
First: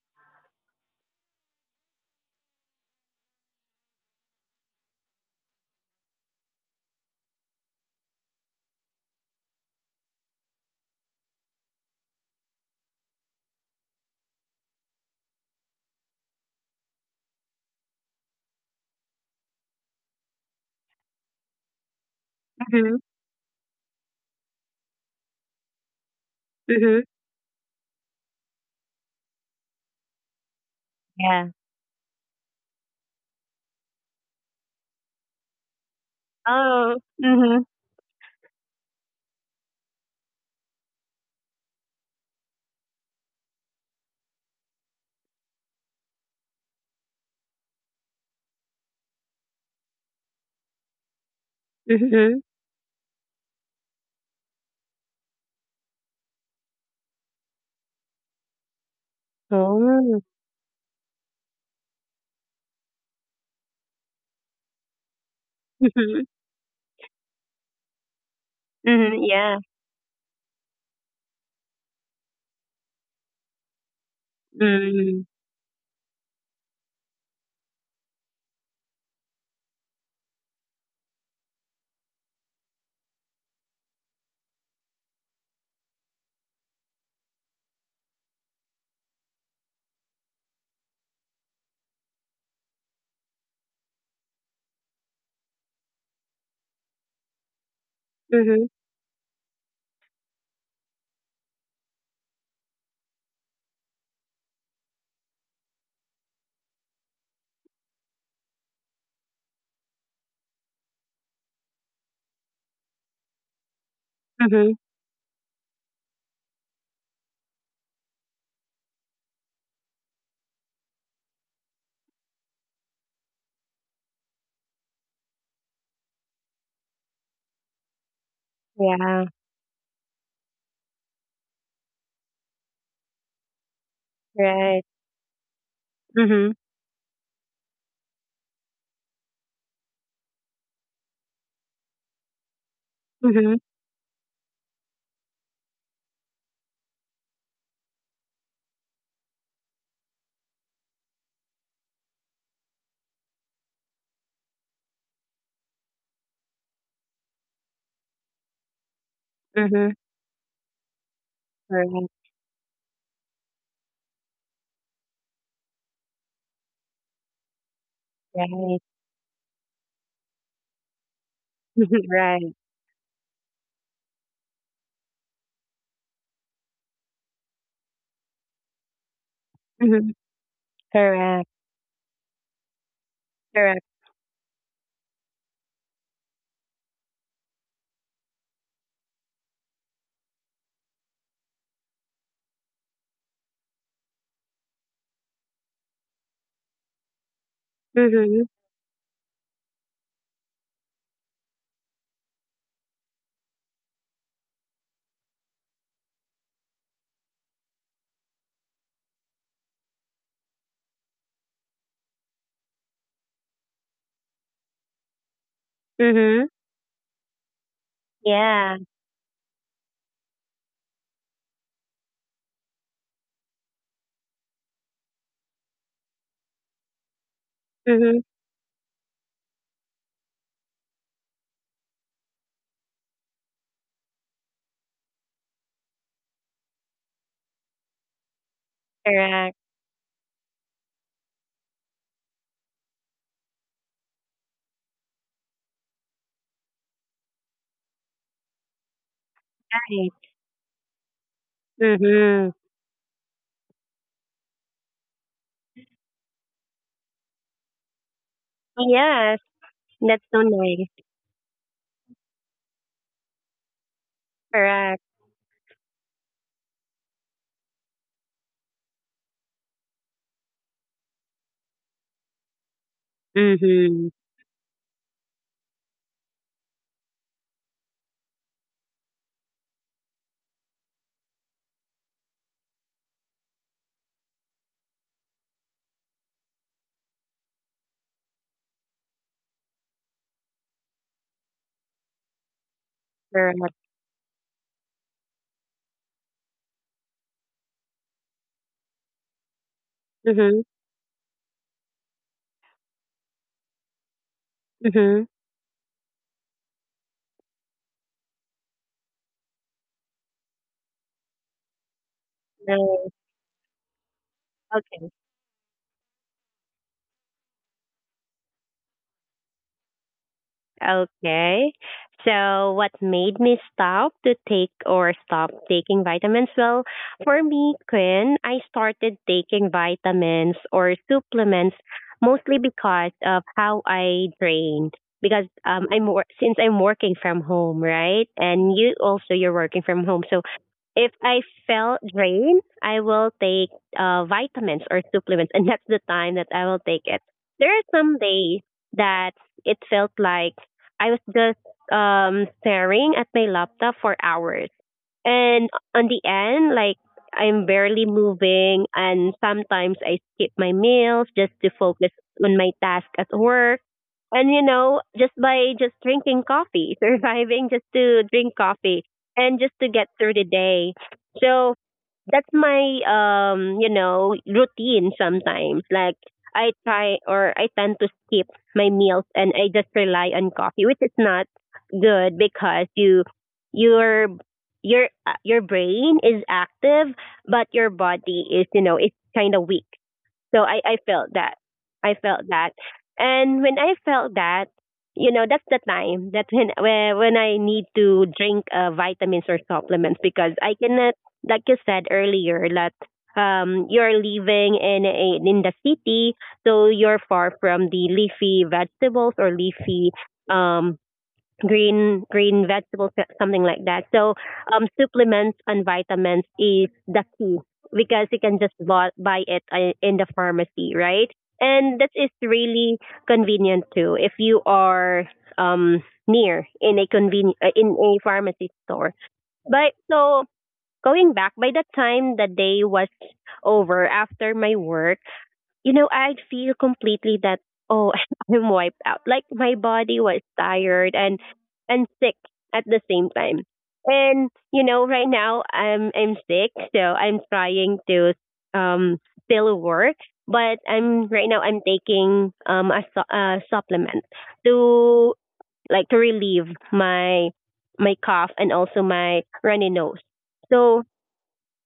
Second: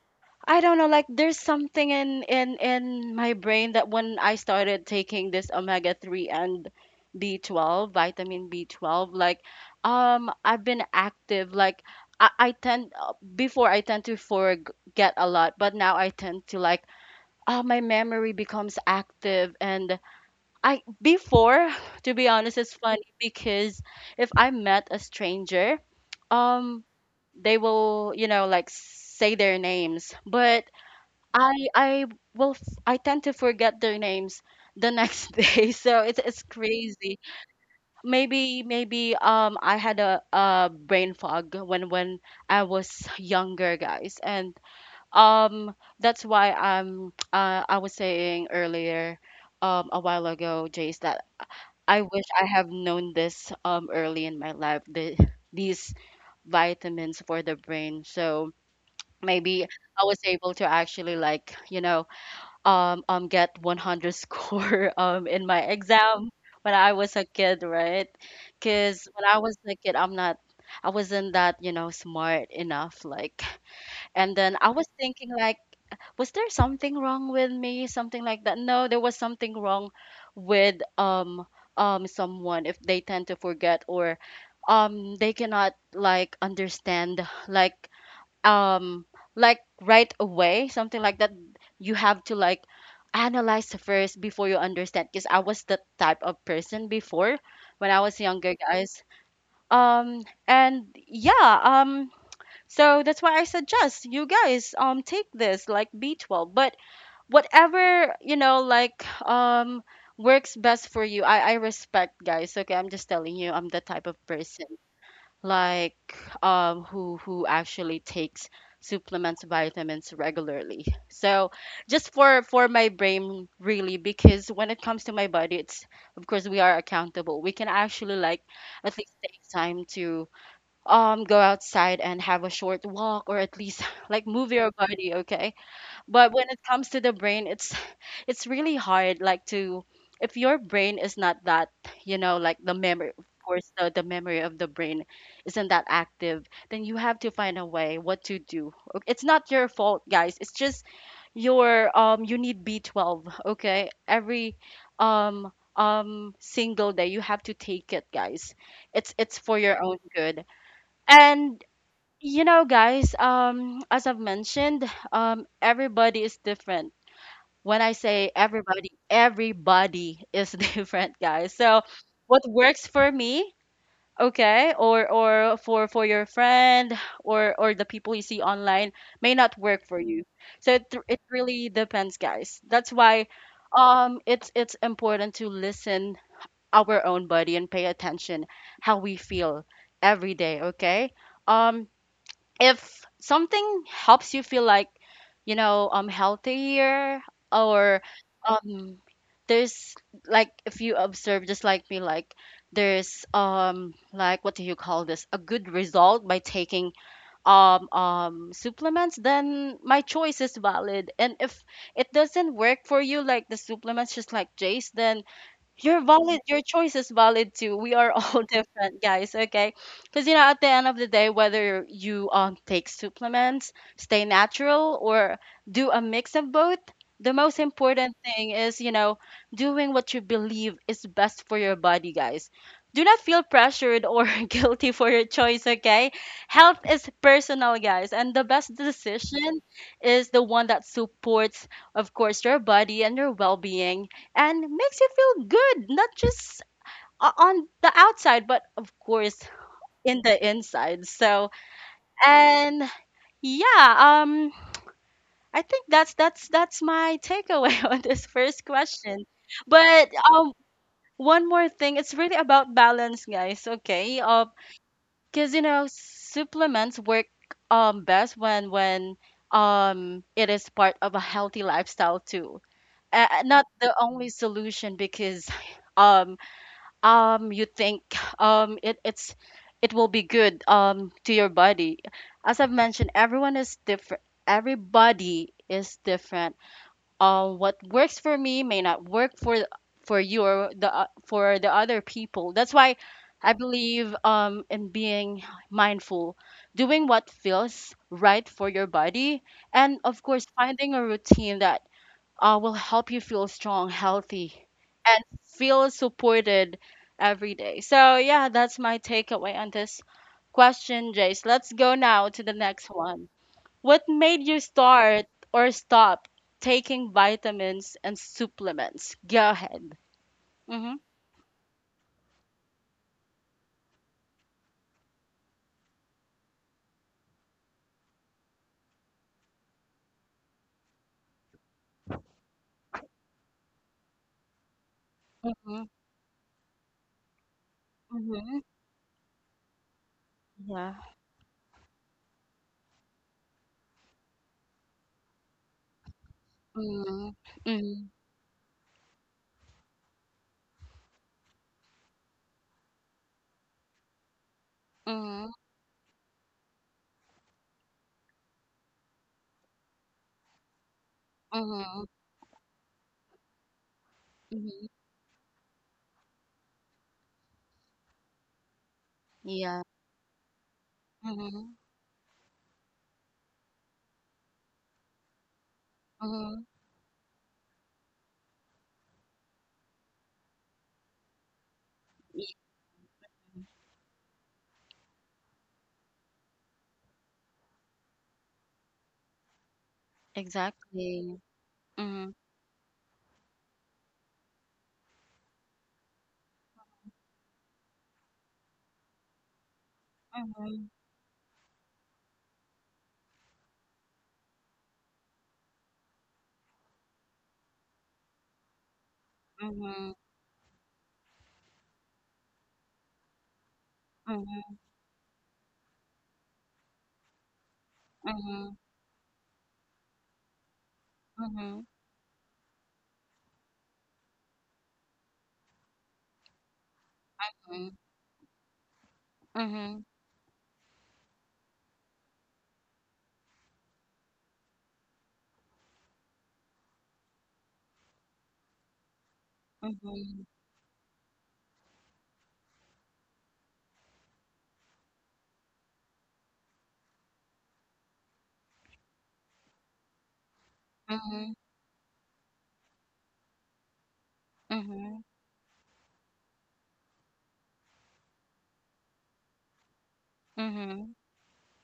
[SPEAKER 1] I don't know, like there's something in my brain that when I started taking this omega 3 and B12, vitamin B12, like I've been active, like I tend to forget a lot, but now I tend to like my memory becomes active. And I before, to be honest, it's
[SPEAKER 2] Mhm.
[SPEAKER 1] funny because if I met a stranger, um,
[SPEAKER 2] Mhm.
[SPEAKER 1] they will, you know, like say their names, but
[SPEAKER 2] Yeah.
[SPEAKER 1] I I I tend to forget their names the next day, so it's
[SPEAKER 2] Oh.
[SPEAKER 1] crazy.
[SPEAKER 2] Mhm.
[SPEAKER 1] Maybe I had a brain fog when I was younger, guys. And that's why I'm I was saying earlier a while ago, Jace, that I wish
[SPEAKER 2] Mhm.
[SPEAKER 1] I have known this early in my life, these vitamins for the brain. So maybe I was
[SPEAKER 2] Oh.
[SPEAKER 1] able to actually like, you know, get 100 score in my
[SPEAKER 2] Mhm.
[SPEAKER 1] exam when I was a kid, right? Because
[SPEAKER 2] Mm-hmm.
[SPEAKER 1] when I was
[SPEAKER 2] Yeah.
[SPEAKER 1] a kid, I wasn't that, you know, smart enough, like. And then I was
[SPEAKER 2] Mhm.
[SPEAKER 1] thinking like, was there something wrong with me? Something like that. No, there was something wrong with someone if they tend to forget, or they cannot like understand, um like right away, something like that. You have to like analyze first before you understand, because I was that type of person before, when I was younger,
[SPEAKER 2] Mhm.
[SPEAKER 1] guys. Um and Yeah, so that's why I suggest you guys take this like B12. But whatever, you know, like works best for you. I respect, guys. Okay, I'm just telling you, I'm the type of person,
[SPEAKER 2] Mhm.
[SPEAKER 1] like who actually takes supplements, vitamins regularly. So just for my brain really, because when it comes to my body, it's, of course, we are accountable. We can actually like at least
[SPEAKER 2] Yeah.
[SPEAKER 1] take time to go outside and have a short walk, or at least like move your
[SPEAKER 2] Right.
[SPEAKER 1] body, okay? But when
[SPEAKER 2] Mhm.
[SPEAKER 1] it comes to the brain, it's it's really hard, like to if your brain is not that, you know, like the memory, of
[SPEAKER 2] Mhm.
[SPEAKER 1] course, the memory of the brain isn't that active, then you have to find a way what to do. It's not your fault, guys, it's just your you need B12, okay? Every um single day you have to take it, guys. It's for your own good. And
[SPEAKER 2] Mhm.
[SPEAKER 1] you know, guys, as I've mentioned, everybody is different. When I say
[SPEAKER 2] Correct. Right.
[SPEAKER 1] everybody, everybody is different, guys. So
[SPEAKER 2] Mhm.
[SPEAKER 1] what
[SPEAKER 2] Right.
[SPEAKER 1] works for me, okay, or for your friend, or the people you see online may not work for
[SPEAKER 2] Mhm.
[SPEAKER 1] you. So it
[SPEAKER 2] Correct.
[SPEAKER 1] really depends, guys. That's why
[SPEAKER 2] Correct.
[SPEAKER 1] it's important to listen our own body and pay attention how we feel every day, okay? Um if something helps you feel like you know healthier, or
[SPEAKER 2] Mhm.
[SPEAKER 1] um there's, like if you observe just like me, like there's like what do you call this, a good result by taking supplements, then my choice is valid. And if it doesn't work for you like the supplements, just like Jace, then you're valid.
[SPEAKER 2] Mhm.
[SPEAKER 1] Your choice is valid too. We are all
[SPEAKER 2] Yeah.
[SPEAKER 1] different, guys. Okay, because you know, at the end of the day, whether you take supplements, stay natural, or do a mix of both, the most important
[SPEAKER 2] Mhm.
[SPEAKER 1] thing is you know doing what you believe is best for your body, guys. Do not feel pressured or guilty for your choice. Okay, health is personal, guys, and the best
[SPEAKER 2] Correct.
[SPEAKER 1] decision is the one that supports, of course, your body and your well-being, and makes you feel good, not just on the outside, but of course
[SPEAKER 2] Right.
[SPEAKER 1] in the inside. So,
[SPEAKER 2] Mhm.
[SPEAKER 1] and yeah, um, I think that's my takeaway on this first question.
[SPEAKER 2] Yes,
[SPEAKER 1] But
[SPEAKER 2] that's so
[SPEAKER 1] um,
[SPEAKER 2] nice.
[SPEAKER 1] one more thing, it's really about balance, guys. Okay,
[SPEAKER 2] Correct.
[SPEAKER 1] because you know supplements work best when it is part of a healthy lifestyle too. Not the
[SPEAKER 2] Mhm.
[SPEAKER 1] only solution, because um you think um it it's it will be good to your body. As I've mentioned, everyone is different, everybody is different. What works for me may not work for for you, or for the other people. That's why I
[SPEAKER 2] Correct.
[SPEAKER 1] believe in being mindful, doing what feels right for your body, and of course
[SPEAKER 2] Mhm.
[SPEAKER 1] finding a routine that will help you feel strong, healthy, and
[SPEAKER 2] Mhm.
[SPEAKER 1] feel supported every day. So, yeah, that's my takeaway on this question, Jace. Let's go now to the next
[SPEAKER 2] No.
[SPEAKER 1] one. What made you start or stop taking vitamins and supplements? Go ahead. Mm-hmm.
[SPEAKER 2] Okay. So, what made me stop to take or stop taking vitamins? Well, for me, Quinn, I started taking vitamins or supplements mostly because of how I drain. Because
[SPEAKER 1] Mm-hmm.
[SPEAKER 2] since I'm working from home, right?
[SPEAKER 1] Mm-hmm.
[SPEAKER 2] And you also, you're working from home, so
[SPEAKER 1] Yeah.
[SPEAKER 2] if I felt drained, I will take vitamins or supplements, and that's the time that I will take it.
[SPEAKER 1] Mm-hmm.
[SPEAKER 2] There are
[SPEAKER 1] Mm-hmm.
[SPEAKER 2] some days that it felt like I was just staring at my laptop for hours.
[SPEAKER 1] Mm-hmm.
[SPEAKER 2] And on the end, like, I'm barely moving, and sometimes I skip my meals just to
[SPEAKER 1] Mm-hmm.
[SPEAKER 2] focus on my task at work. And,
[SPEAKER 1] Mm-hmm.
[SPEAKER 2] just by just drinking coffee, surviving just to drink coffee and just
[SPEAKER 1] Yeah.
[SPEAKER 2] to get through the day.
[SPEAKER 1] Mm-hmm.
[SPEAKER 2] So that's my routine sometimes, like
[SPEAKER 1] Mm-hmm.
[SPEAKER 2] I try or I tend to skip my meals and I just rely on coffee, which is not good
[SPEAKER 1] Yeah.
[SPEAKER 2] because your your brain is active but your body is, it's kind of weak. So I felt
[SPEAKER 1] Exactly.
[SPEAKER 2] that. I
[SPEAKER 1] Mm-hmm.
[SPEAKER 2] felt that. And when I felt that, that's the time that when I need to drink vitamins or supplements, because I
[SPEAKER 1] Mm-hmm.
[SPEAKER 2] cannot, like you said earlier, that you're living in the city, so you're far from the leafy vegetables or leafy
[SPEAKER 1] Mm-hmm.
[SPEAKER 2] um, green vegetables, something like that. So
[SPEAKER 1] Mhm,
[SPEAKER 2] supplements and vitamins is the key, because you can just
[SPEAKER 1] mhm,
[SPEAKER 2] buy it in the pharmacy, right?
[SPEAKER 1] mhm,
[SPEAKER 2] And that is really convenient too, if you are um near in a conven- uh, in
[SPEAKER 1] mhm,
[SPEAKER 2] a pharmacy store. But
[SPEAKER 1] mhm,
[SPEAKER 2] so going back, by the time the day was over after my work, I'd feel completely that oh, I'm wiped out. Like my body was
[SPEAKER 1] mhm,
[SPEAKER 2] tired and sick at the same time. And right now I'm sick, so I'm trying to um still work, but I'm right
[SPEAKER 1] mhm,
[SPEAKER 2] now I'm taking a supplement
[SPEAKER 1] mhm,
[SPEAKER 2] to to relieve my cough and also my runny nose. So
[SPEAKER 1] mhm,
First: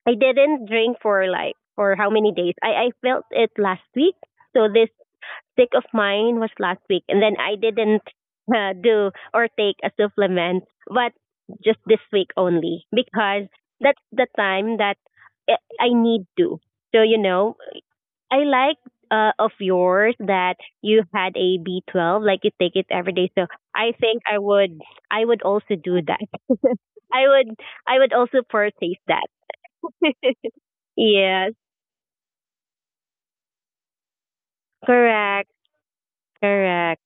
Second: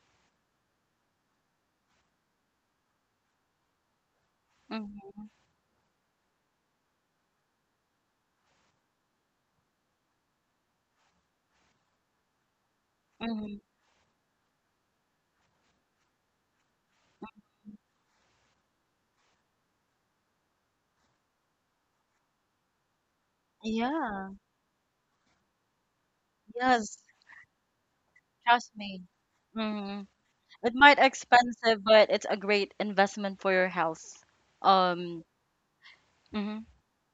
[SPEAKER 2] I didn't drink for like for how many days. I felt it last week. So this
[SPEAKER 1] mhm,
[SPEAKER 2] sick of mine was last week, and then I didn't do or take a supplement, but just this week only because
[SPEAKER 1] mhm.
[SPEAKER 2] that's the time that I I need to. So you know, I like of yours that you had a B12, like you take it every day. So I think
[SPEAKER 1] Yeah,
[SPEAKER 2] I would also do that.
[SPEAKER 1] yes,
[SPEAKER 2] I would I would also
[SPEAKER 1] trust
[SPEAKER 2] purchase
[SPEAKER 1] me.
[SPEAKER 2] that.
[SPEAKER 1] Mhm. It might
[SPEAKER 2] Yeah.
[SPEAKER 1] expensive, but it's a great investment for your health. Um,
[SPEAKER 2] Correct,
[SPEAKER 1] mhm,
[SPEAKER 2] correct.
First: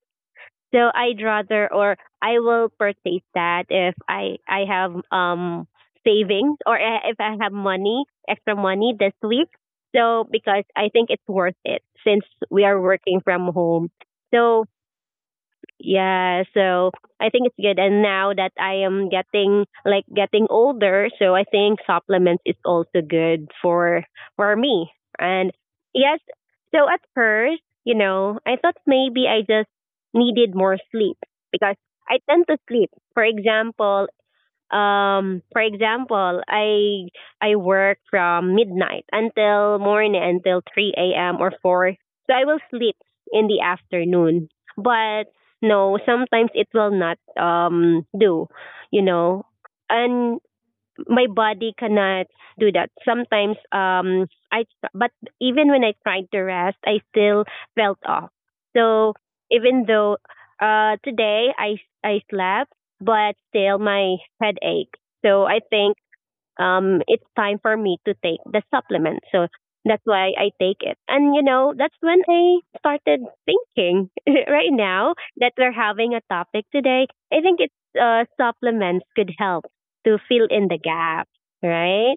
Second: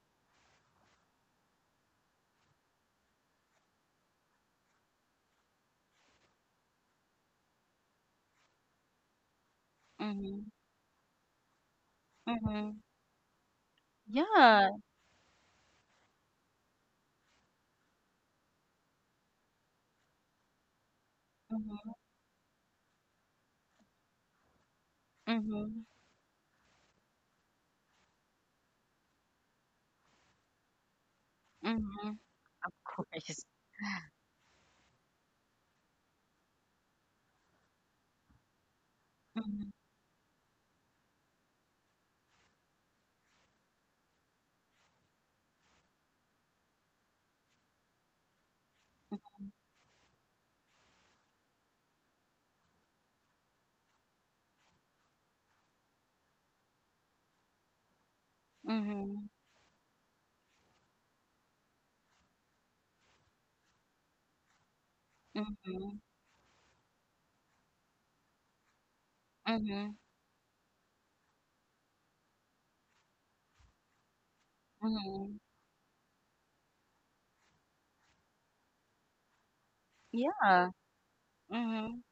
[SPEAKER 2] So I'd rather or I will purchase that if I have savings or if I have money, extra money this week. So
[SPEAKER 1] mhm,
[SPEAKER 2] because I think it's worth it since we are
[SPEAKER 1] mhm.
[SPEAKER 2] working from home. So
[SPEAKER 1] Yeah.
[SPEAKER 2] yeah, so I think it's good. And now that I am getting like getting older, so I think
[SPEAKER 1] Mhm,
[SPEAKER 2] supplements is also good for me. And
[SPEAKER 1] mhm,
[SPEAKER 2] yes, so at first, you know, I thought maybe I just needed more sleep because I
[SPEAKER 1] mhm.
[SPEAKER 2] tend to
[SPEAKER 1] Of
[SPEAKER 2] sleep. For
[SPEAKER 1] course.
[SPEAKER 2] example, um for example i I work from midnight
[SPEAKER 1] Mhm,
[SPEAKER 2] until morning until 3 a.m or 4, so I will sleep in the afternoon. But no, sometimes it will not do, you know, and my body cannot do that. Sometimes I but even when I tried to rest, I still felt off. So
[SPEAKER 1] mhm,
[SPEAKER 2] even though today I slept, but still my head ached. So I think
[SPEAKER 1] mhm,
[SPEAKER 2] it's time for me to take the supplement. So
[SPEAKER 1] mhm,
[SPEAKER 2] that's why I take it. And you know, that's when I started thinking right now
[SPEAKER 1] mhm.
[SPEAKER 2] that we're having a topic today. I think it's supplements could help to fill in
[SPEAKER 1] Yeah.
[SPEAKER 2] the gap,
[SPEAKER 1] Mhm,
[SPEAKER 2] right?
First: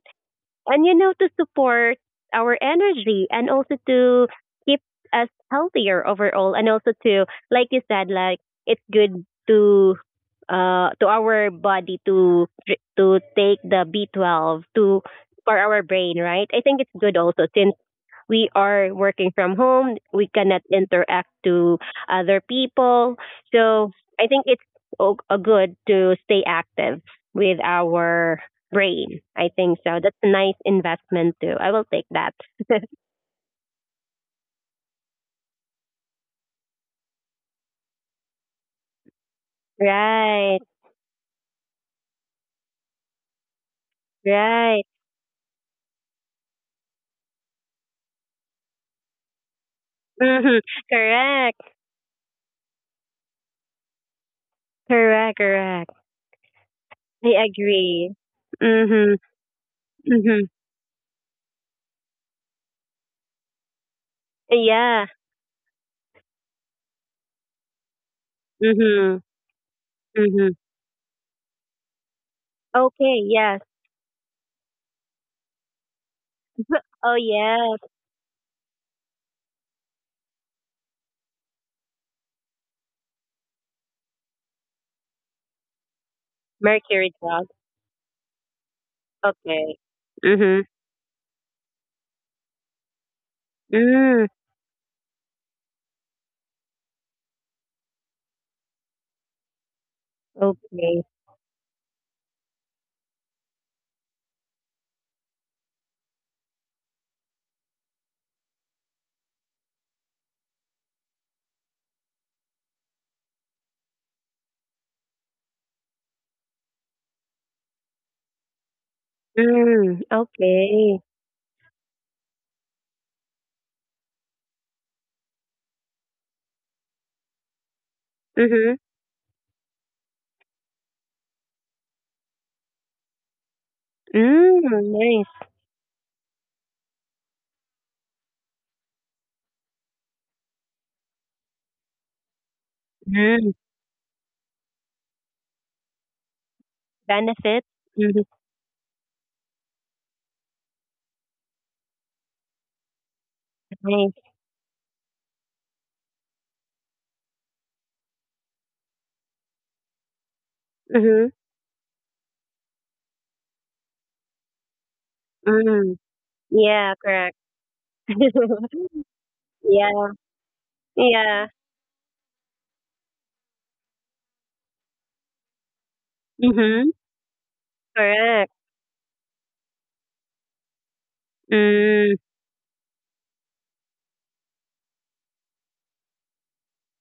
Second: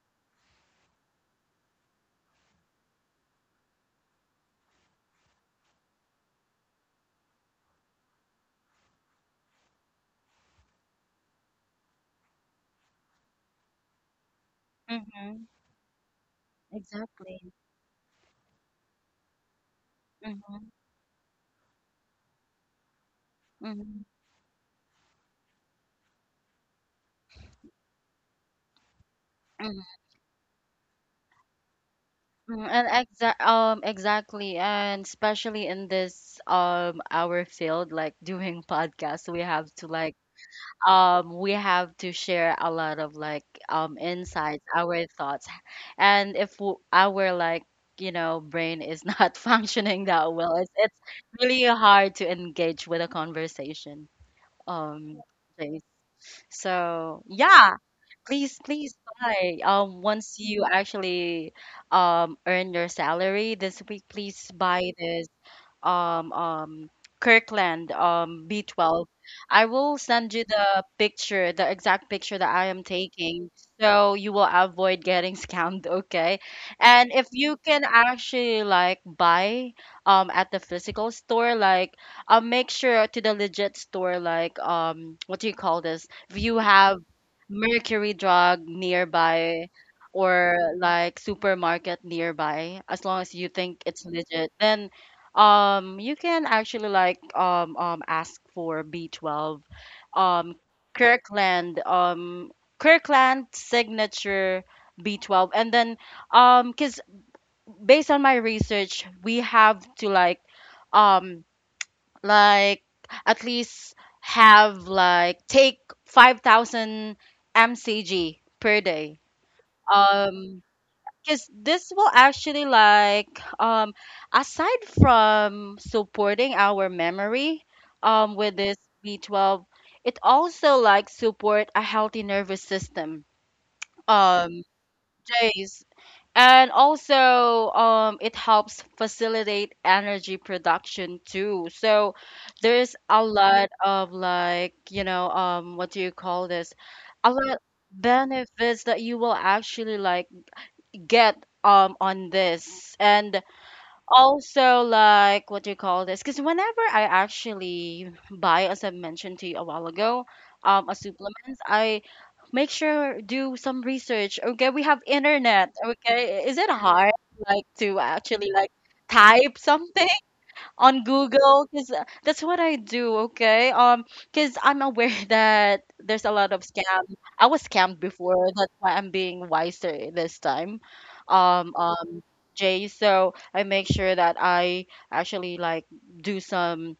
[SPEAKER 2] And you know, to support our energy and also to keep us healthier overall, and also to, like you said, like it's good to our body to take the B12 to
[SPEAKER 1] mhm.
[SPEAKER 2] for our brain, right? I think it's good also
[SPEAKER 1] Exactly.
[SPEAKER 2] since we are working from home. We cannot interact to other people. So
[SPEAKER 1] Mhm,
[SPEAKER 2] I think it's a good to stay active with our brain. I think
[SPEAKER 1] mhm,
[SPEAKER 2] so. That's a nice investment too. I will take that.
[SPEAKER 1] mhm. And exactly, and especially in this our field, like doing podcasts, we have to like
[SPEAKER 2] Right.
[SPEAKER 1] we have to share a lot of like insights,
[SPEAKER 2] Right.
[SPEAKER 1] our thoughts. And if w our like, you know, brain is not functioning that well,
[SPEAKER 2] Mhm.
[SPEAKER 1] it's
[SPEAKER 2] Correct.
[SPEAKER 1] really hard to engage with a conversation, um
[SPEAKER 2] Correct.
[SPEAKER 1] Jace.
[SPEAKER 2] Correct.
[SPEAKER 1] So
[SPEAKER 2] I
[SPEAKER 1] yeah,
[SPEAKER 2] agree.
[SPEAKER 1] please, please
[SPEAKER 2] Mhm.
[SPEAKER 1] buy. Once
[SPEAKER 2] Mhm.
[SPEAKER 1] you actually earn your salary this week, please buy
[SPEAKER 2] Yeah.
[SPEAKER 1] this um um Kirkland B12.
[SPEAKER 2] Mhm.
[SPEAKER 1] I will send you
[SPEAKER 2] Mhm.
[SPEAKER 1] the picture, the exact picture that I am
[SPEAKER 2] Okay.
[SPEAKER 1] taking,
[SPEAKER 2] Yes.
[SPEAKER 1] so you will avoid getting scammed, okay? And
[SPEAKER 2] Oh
[SPEAKER 1] if you
[SPEAKER 2] yes.
[SPEAKER 1] can actually like buy at the physical store, like make sure to the legit store, like what do you call this? If you have
[SPEAKER 2] Mercury dog.
[SPEAKER 1] Mercury Drug nearby
[SPEAKER 2] Okay.
[SPEAKER 1] or
[SPEAKER 2] Mhm.
[SPEAKER 1] like supermarket nearby, as long as you think it's
[SPEAKER 2] Mm.
[SPEAKER 1] legit, then you can actually like ask for B12, um,
[SPEAKER 2] Okay.
[SPEAKER 1] Kirkland, Kirkland signature B12, and then cause based on my research, we have to um like at least have like take 5,000 mcg per day.
[SPEAKER 2] Mm,
[SPEAKER 1] Um,
[SPEAKER 2] okay.
[SPEAKER 1] because this will actually like um aside from supporting our memory with
[SPEAKER 2] Mm-hmm.
[SPEAKER 1] this B12, it also like support a healthy nervous system,
[SPEAKER 2] Mm,
[SPEAKER 1] um
[SPEAKER 2] nice.
[SPEAKER 1] Jays, and also it helps facilitate energy production too. So there's a
[SPEAKER 2] Mm,
[SPEAKER 1] lot of like you know what do you call this, a lot
[SPEAKER 2] benefits. Mm,
[SPEAKER 1] benefits that you will actually like get on this. And
[SPEAKER 2] nice.
[SPEAKER 1] also like what do you call this, because whenever I actually buy, as I mentioned to you a while ago, a
[SPEAKER 2] Mm-hmm.
[SPEAKER 1] supplements, I make sure do some research, okay? We have internet,
[SPEAKER 2] Mm.
[SPEAKER 1] okay? Is it
[SPEAKER 2] Yeah,
[SPEAKER 1] hard
[SPEAKER 2] correct.
[SPEAKER 1] like to actually like type something
[SPEAKER 2] yeah.
[SPEAKER 1] on
[SPEAKER 2] Yeah.
[SPEAKER 1] Google? Because that's what I do, okay? Because I'm aware that there's a lot of
[SPEAKER 2] Mm-hmm.
[SPEAKER 1] scam. I was scammed before,
[SPEAKER 2] Correct.
[SPEAKER 1] that's why I'm being wiser this time. Um, um,
[SPEAKER 2] Mm.
[SPEAKER 1] Jay, so I make sure that I actually like do some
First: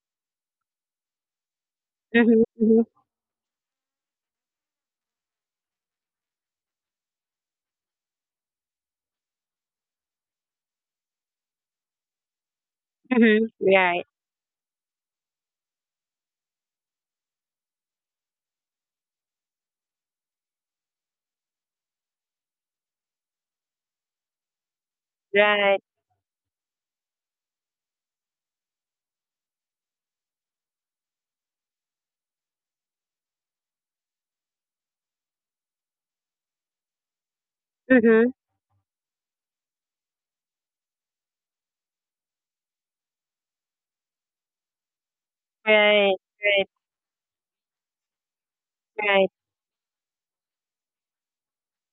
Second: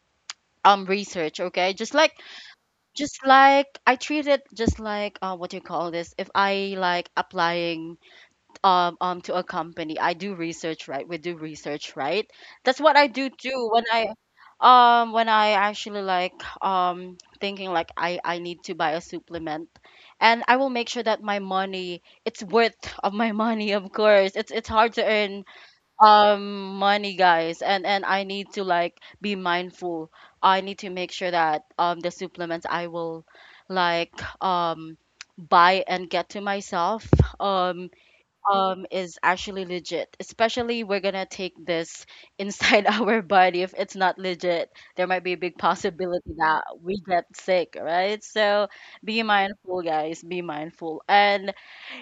[SPEAKER 1] research, okay? Just like
[SPEAKER 2] Mm-hmm. Mm-hmm.
[SPEAKER 1] just like I treat it just like what do you call this? If I like applying to a company, I do research, right? We do research, right? That's what I do
[SPEAKER 2] Mm-hmm.
[SPEAKER 1] too when
[SPEAKER 2] Right.
[SPEAKER 1] I actually like thinking like I need to buy a supplement, and I will make sure that my money it's worth of my money. Of course it's hard to earn
[SPEAKER 2] Right.
[SPEAKER 1] money, guys, and I need to like be mindful. I need to make sure that the supplements I will like um buy and get to myself um
[SPEAKER 2] Mm-hmm.
[SPEAKER 1] is actually legit. Especially we're gonna take this inside our body. If it's not legit, there might be a big
[SPEAKER 2] Right.
[SPEAKER 1] possibility that
[SPEAKER 2] Right.
[SPEAKER 1] we get sick, right? So be
[SPEAKER 2] Right.
[SPEAKER 1] mindful, guys. Be mindful. And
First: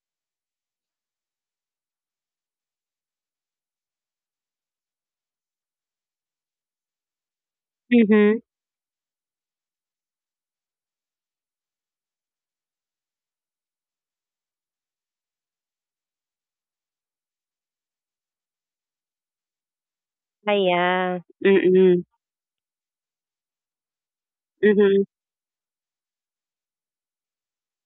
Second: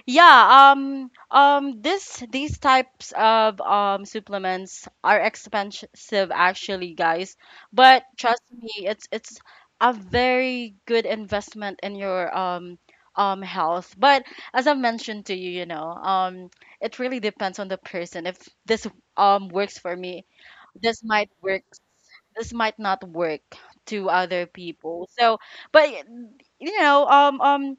[SPEAKER 1] yeah, this these types of supplements are expensive actually, guys. But
[SPEAKER 2] Mm-hmm.
[SPEAKER 1] trust me, it's a very good investment in your health. But as I mentioned to you, you know, it really depends on the person. If this works for me,
[SPEAKER 2] Ah,
[SPEAKER 1] this
[SPEAKER 2] yeah.
[SPEAKER 1] might work
[SPEAKER 2] Mm-mm.
[SPEAKER 1] this might not work to other
[SPEAKER 2] Mm-hmm.
[SPEAKER 1] people. So, but you know, um, um,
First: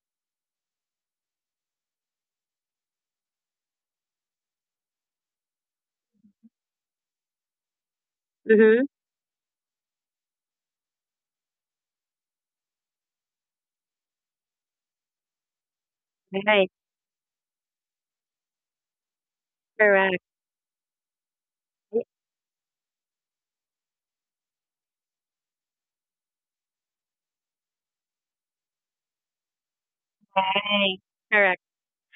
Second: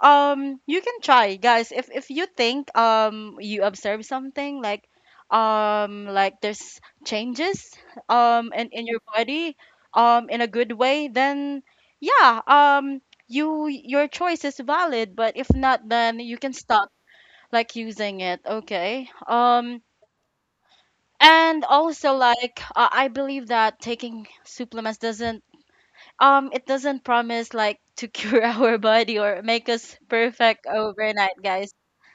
[SPEAKER 1] um, you can try, guys. If you think you observe something like there's changes in
[SPEAKER 2] Mm-hmm.
[SPEAKER 1] your body in a good way, then yeah, you your choice is valid. But if not, then you can
[SPEAKER 2] Right.
[SPEAKER 1] stop like using it. Okay.
[SPEAKER 2] Correct.
[SPEAKER 1] And also, like, I believe that taking supplements doesn't it doesn't promise like to cure our body or make us perfect
[SPEAKER 2] Right.
[SPEAKER 1] overnight,
[SPEAKER 2] Correct.
[SPEAKER 1] guys.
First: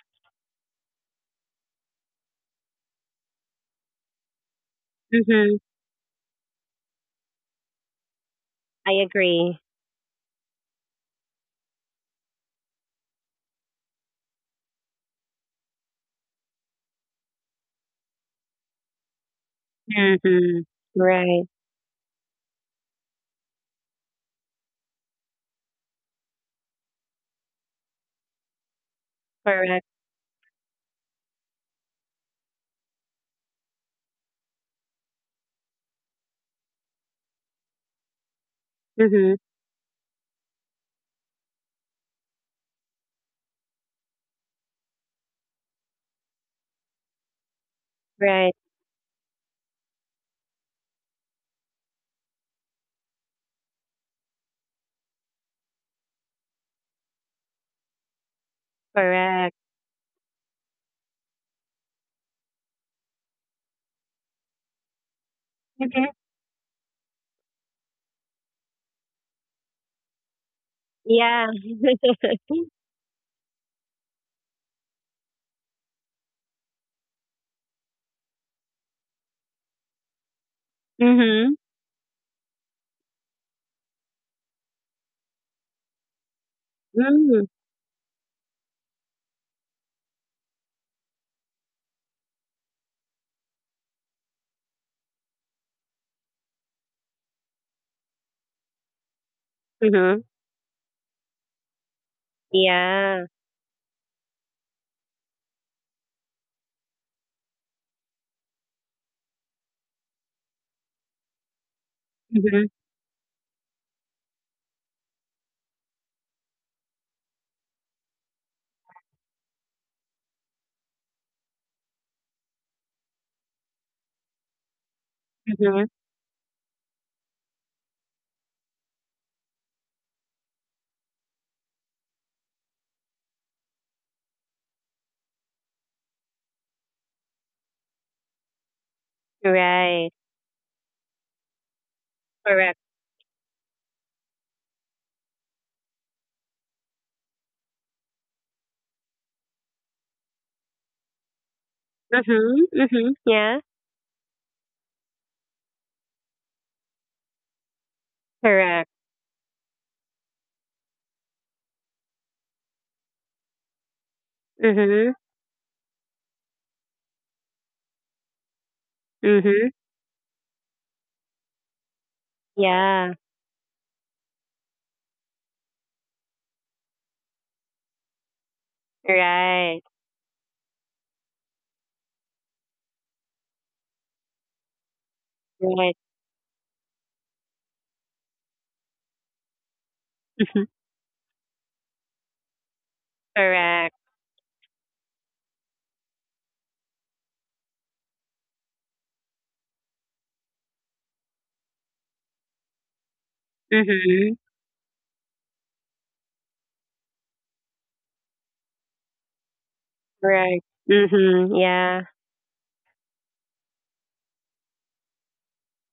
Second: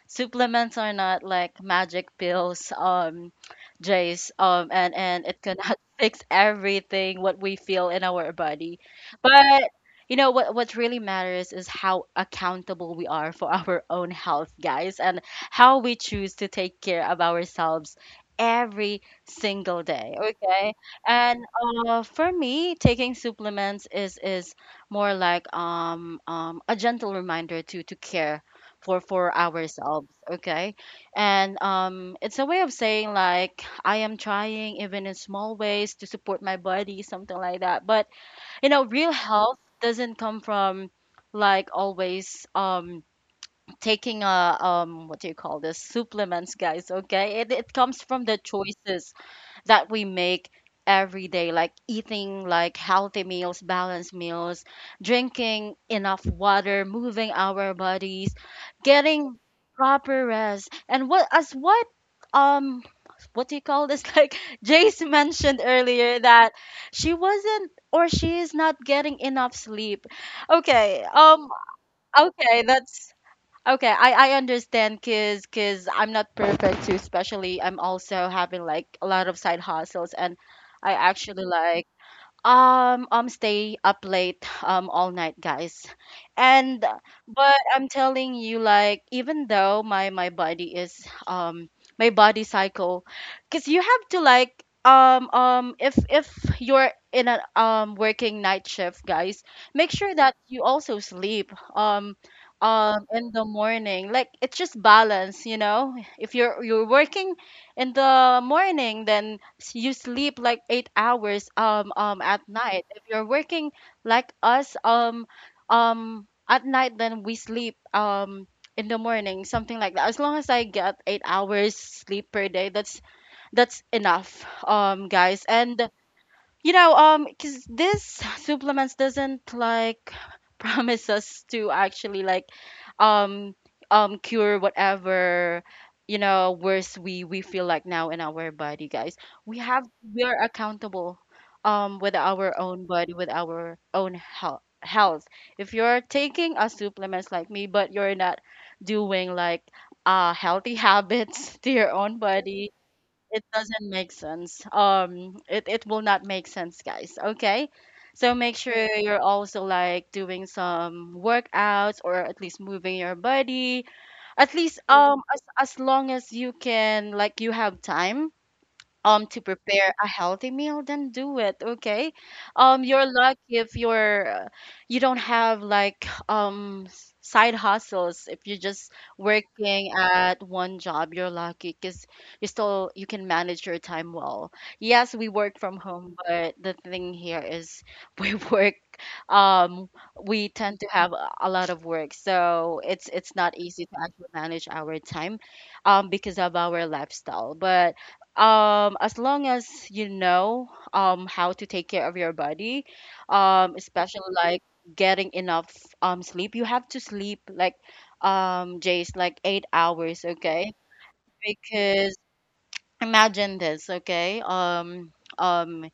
[SPEAKER 1] Supplements are not like magic pills, Jace, and it
[SPEAKER 2] Mm-hmm.
[SPEAKER 1] cannot fix everything what we feel in our body.
[SPEAKER 2] I agree.
[SPEAKER 1] But you know what really matters is how accountable we are for our own health, guys, and how we choose to take care of ourselves every single day,
[SPEAKER 2] Mm-hmm.
[SPEAKER 1] okay? And
[SPEAKER 2] Right.
[SPEAKER 1] for me, taking supplements is more like a gentle reminder to care for
[SPEAKER 2] Correct.
[SPEAKER 1] ourselves, okay? And it's a way of saying like I am trying even in small ways to support my body, something like that. But you know, real
[SPEAKER 2] Mhm.
[SPEAKER 1] health doesn't come from like always taking a what do you call this, supplements, guys. Okay, it comes from the
[SPEAKER 2] Right.
[SPEAKER 1] choices that we make every day, like eating like healthy meals, balanced meals, drinking enough water, moving our bodies, getting
[SPEAKER 2] Correct.
[SPEAKER 1] proper rest. And what as um what do you call this? Like Jace mentioned
[SPEAKER 2] Okay.
[SPEAKER 1] earlier that she wasn't, or she is not, getting enough sleep. Okay.
[SPEAKER 2] Yeah.
[SPEAKER 1] Okay, that's okay, I understand, cause I'm not perfect too, especially I'm also having like a lot of side hustles, and I actually
[SPEAKER 2] mhm.
[SPEAKER 1] like, stay up late, all night, guys. And
[SPEAKER 2] Mm.
[SPEAKER 1] but I'm telling you, like, even though my body is my body cycle, because you have to like if you're in a working night shift, guys, make sure
[SPEAKER 2] Mhm.
[SPEAKER 1] that you also sleep
[SPEAKER 2] Yeah.
[SPEAKER 1] in the morning. Like it's just balance, you know. If you're working in the morning, then you sleep like 8 hours at
[SPEAKER 2] Mhm.
[SPEAKER 1] night. If you're working like us at night, then we sleep in the morning, something like that. As long as I get 8 hours sleep per day, that's enough, guys. And
[SPEAKER 2] Mhm.
[SPEAKER 1] you know, because this supplements doesn't like promise us to actually like, um, cure whatever, you know, worse we feel like now in our body, guys. We have
[SPEAKER 2] Right.
[SPEAKER 1] we are accountable, with our
[SPEAKER 2] Correct.
[SPEAKER 1] own body, with our own health. If you're taking a supplements like me, but you're not doing like healthy habits to your own
[SPEAKER 2] Mhm.
[SPEAKER 1] body,
[SPEAKER 2] Mhm.
[SPEAKER 1] it
[SPEAKER 2] Yeah.
[SPEAKER 1] doesn't make sense. It it will not make sense, guys. Okay, so make sure
[SPEAKER 2] Correct.
[SPEAKER 1] you're also like doing some workouts or at least moving your body. At least
[SPEAKER 2] Mhm.
[SPEAKER 1] as long as you can, like you have time to
[SPEAKER 2] Mhm.
[SPEAKER 1] prepare a healthy meal, then do it, okay? You're
[SPEAKER 2] Yeah.
[SPEAKER 1] lucky if you're you don't have like side hustles. If you're just
[SPEAKER 2] Right.
[SPEAKER 1] working at one job, you're lucky because you can manage your time well. Yes, we work from
[SPEAKER 2] Right.
[SPEAKER 1] home, but the thing here is we work, um we
[SPEAKER 2] Mhm.
[SPEAKER 1] tend to have a lot of work, so it's not easy to
[SPEAKER 2] Correct.
[SPEAKER 1] actually manage our time because of our lifestyle. But as long as you know how to take care of your body, especially
[SPEAKER 2] Mhm.
[SPEAKER 1] like getting enough sleep. You have to sleep like Jace, like 8 hours,
[SPEAKER 2] Right.
[SPEAKER 1] okay?
[SPEAKER 2] Mhm. Yeah.
[SPEAKER 1] Because imagine this, okay, um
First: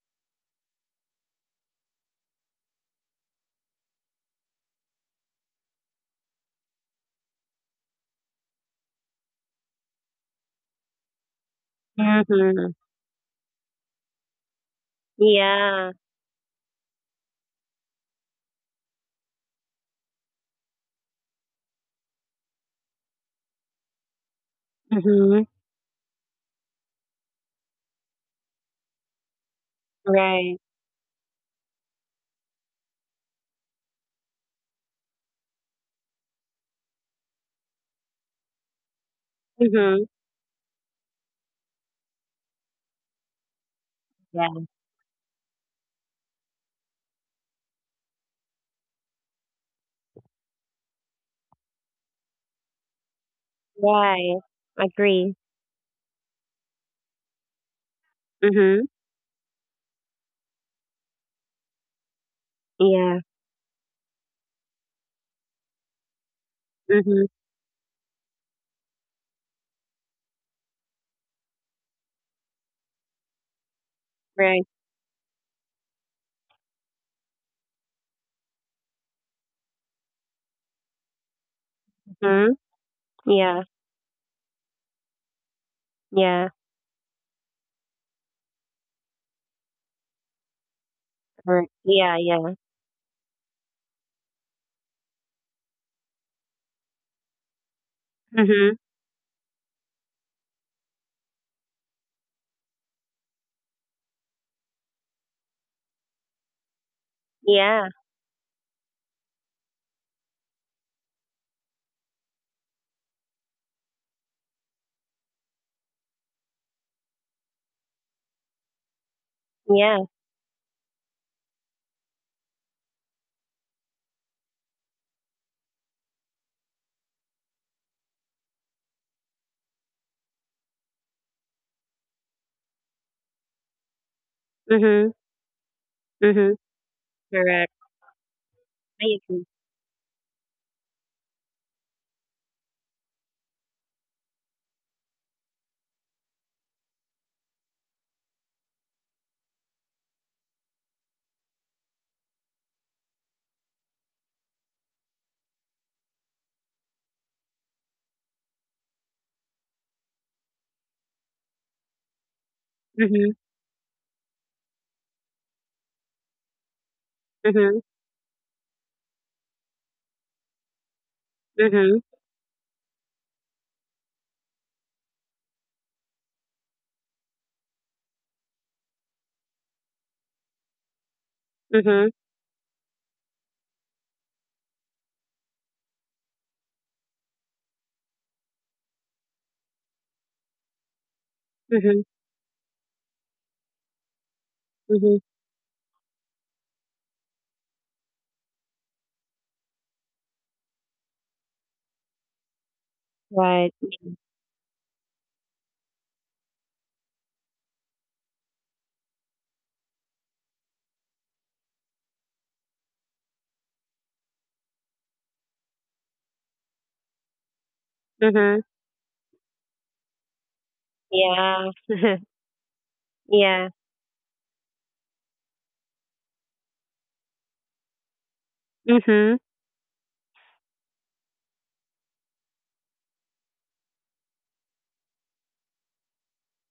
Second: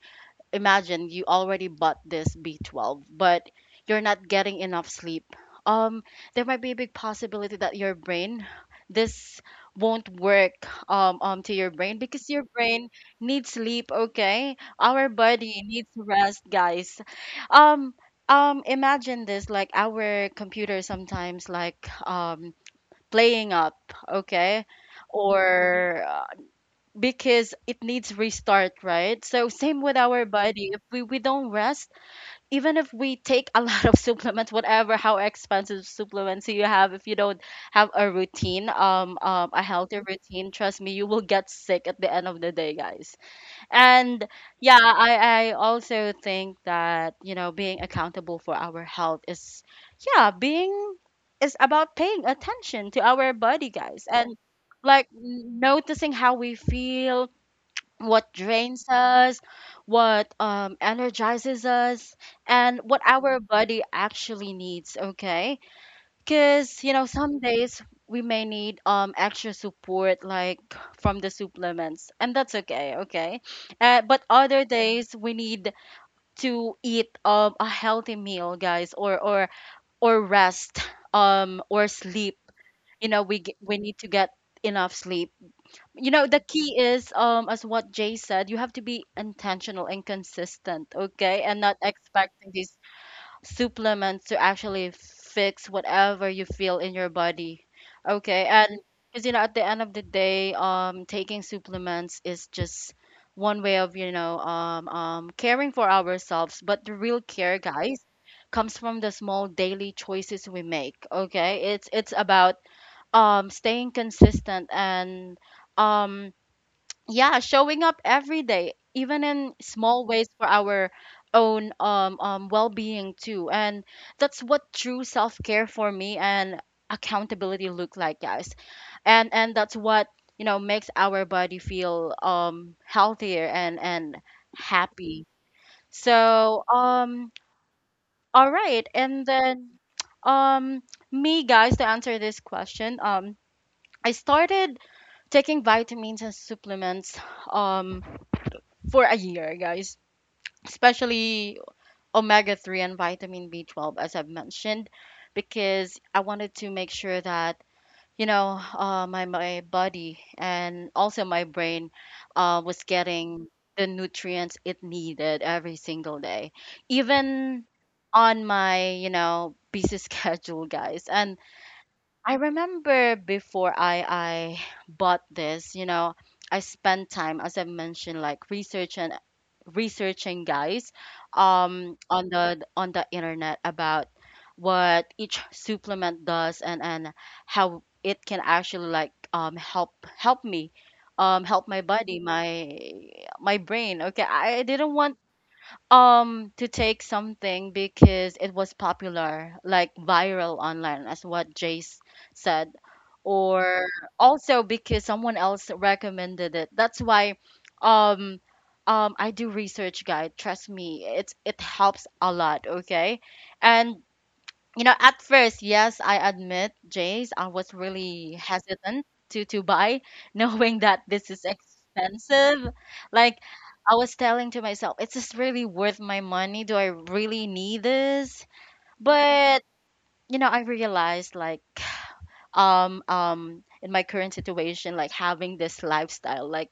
[SPEAKER 1] imagine you already bought this B12, but you're not getting enough sleep. Um, there might be a big possibility that your brain, this won't work to your brain, because your
[SPEAKER 2] Mhm.
[SPEAKER 1] brain needs sleep. Okay, our body needs
[SPEAKER 2] Yeah.
[SPEAKER 1] rest, guys. Um, imagine this, like our computer sometimes like playing up. Okay,
[SPEAKER 2] Mhm.
[SPEAKER 1] or because it needs restart, right? So same with our
[SPEAKER 2] Right.
[SPEAKER 1] body. If we don't rest, even if we take a lot of supplements, whatever how expensive supplements you have, if you don't have a routine, a healthy
[SPEAKER 2] Mhm.
[SPEAKER 1] routine, trust me, you will get sick at the end of the day, guys. And
[SPEAKER 2] Yeah.
[SPEAKER 1] yeah, I also think that you know being accountable for our health yeah, being is about paying attention to our body, guys,
[SPEAKER 2] Right.
[SPEAKER 1] and like
[SPEAKER 2] Agree.
[SPEAKER 1] noticing how we feel, what
[SPEAKER 2] Mhm.
[SPEAKER 1] drains us, what energizes us, and what
[SPEAKER 2] Yeah.
[SPEAKER 1] our body actually needs, okay? Because, you know,
[SPEAKER 2] Mhm.
[SPEAKER 1] some days we may need extra support, like from the supplements, and that's okay, okay? But
[SPEAKER 2] Right.
[SPEAKER 1] other days we need to eat a healthy meal, guys, or rest or sleep.
[SPEAKER 2] Mhm.
[SPEAKER 1] You know,
[SPEAKER 2] Yeah.
[SPEAKER 1] we need to get enough sleep. You know, the
[SPEAKER 2] Yeah.
[SPEAKER 1] key is as what Jay said, you have to be intentional and consistent, okay? And
[SPEAKER 2] Right.
[SPEAKER 1] not
[SPEAKER 2] Yeah.
[SPEAKER 1] expecting
[SPEAKER 2] Yeah.
[SPEAKER 1] these supplements to actually fix whatever you feel in your body, okay. And
[SPEAKER 2] Mhm.
[SPEAKER 1] because you know at the end of the day, taking supplements is just one way of you know caring for ourselves. But the real care,
[SPEAKER 2] Yeah.
[SPEAKER 1] guys, comes from the small daily choices we make, okay. It's about staying consistent and um yeah, showing up every day even in
[SPEAKER 2] Yeah.
[SPEAKER 1] small ways for our own well-being too. And that's what true self-care for me and accountability look like, guys. And that's what, you know, makes our body feel healthier and
[SPEAKER 2] Mhm.
[SPEAKER 1] happy.
[SPEAKER 2] Mhm.
[SPEAKER 1] So
[SPEAKER 2] Correct.
[SPEAKER 1] all right,
[SPEAKER 2] I
[SPEAKER 1] and
[SPEAKER 2] agree.
[SPEAKER 1] then um me, guys, to answer this question, I started taking vitamins and supplements um for a year, guys. Especially omega 3 and vitamin B12, as I've mentioned, because I wanted to make sure that, you know, my body and also my brain was
[SPEAKER 2] Mhm.
[SPEAKER 1] getting the nutrients it needed every single day, even
[SPEAKER 2] Mhm.
[SPEAKER 1] on my, you know, busy schedule, guys. And
[SPEAKER 2] Mhm.
[SPEAKER 1] I remember before I bought this, you know, I spent time, as I mentioned, like researching, guys,
[SPEAKER 2] Mhm.
[SPEAKER 1] on the internet about what each supplement does, and how it can actually like help me, help my
[SPEAKER 2] Mhm.
[SPEAKER 1] body, my brain, okay. I didn't want
[SPEAKER 2] Mhm.
[SPEAKER 1] to take something because it was popular, like viral online, as what Jace said,
[SPEAKER 2] Right.
[SPEAKER 1] or also because someone else recommended it. That's why, um, I do research, guide. Trust me, it helps a lot. Okay, and you know, at first, yes, I admit, Jace, I was really
[SPEAKER 2] Mhm.
[SPEAKER 1] hesitant to buy, knowing that this is
[SPEAKER 2] Yeah.
[SPEAKER 1] expensive. Like,
[SPEAKER 2] yeah.
[SPEAKER 1] I was telling to myself, is this really worth my money? Do I really need this?
[SPEAKER 2] Mhm.
[SPEAKER 1] But, you know, I realized like in my current situation, like having this lifestyle,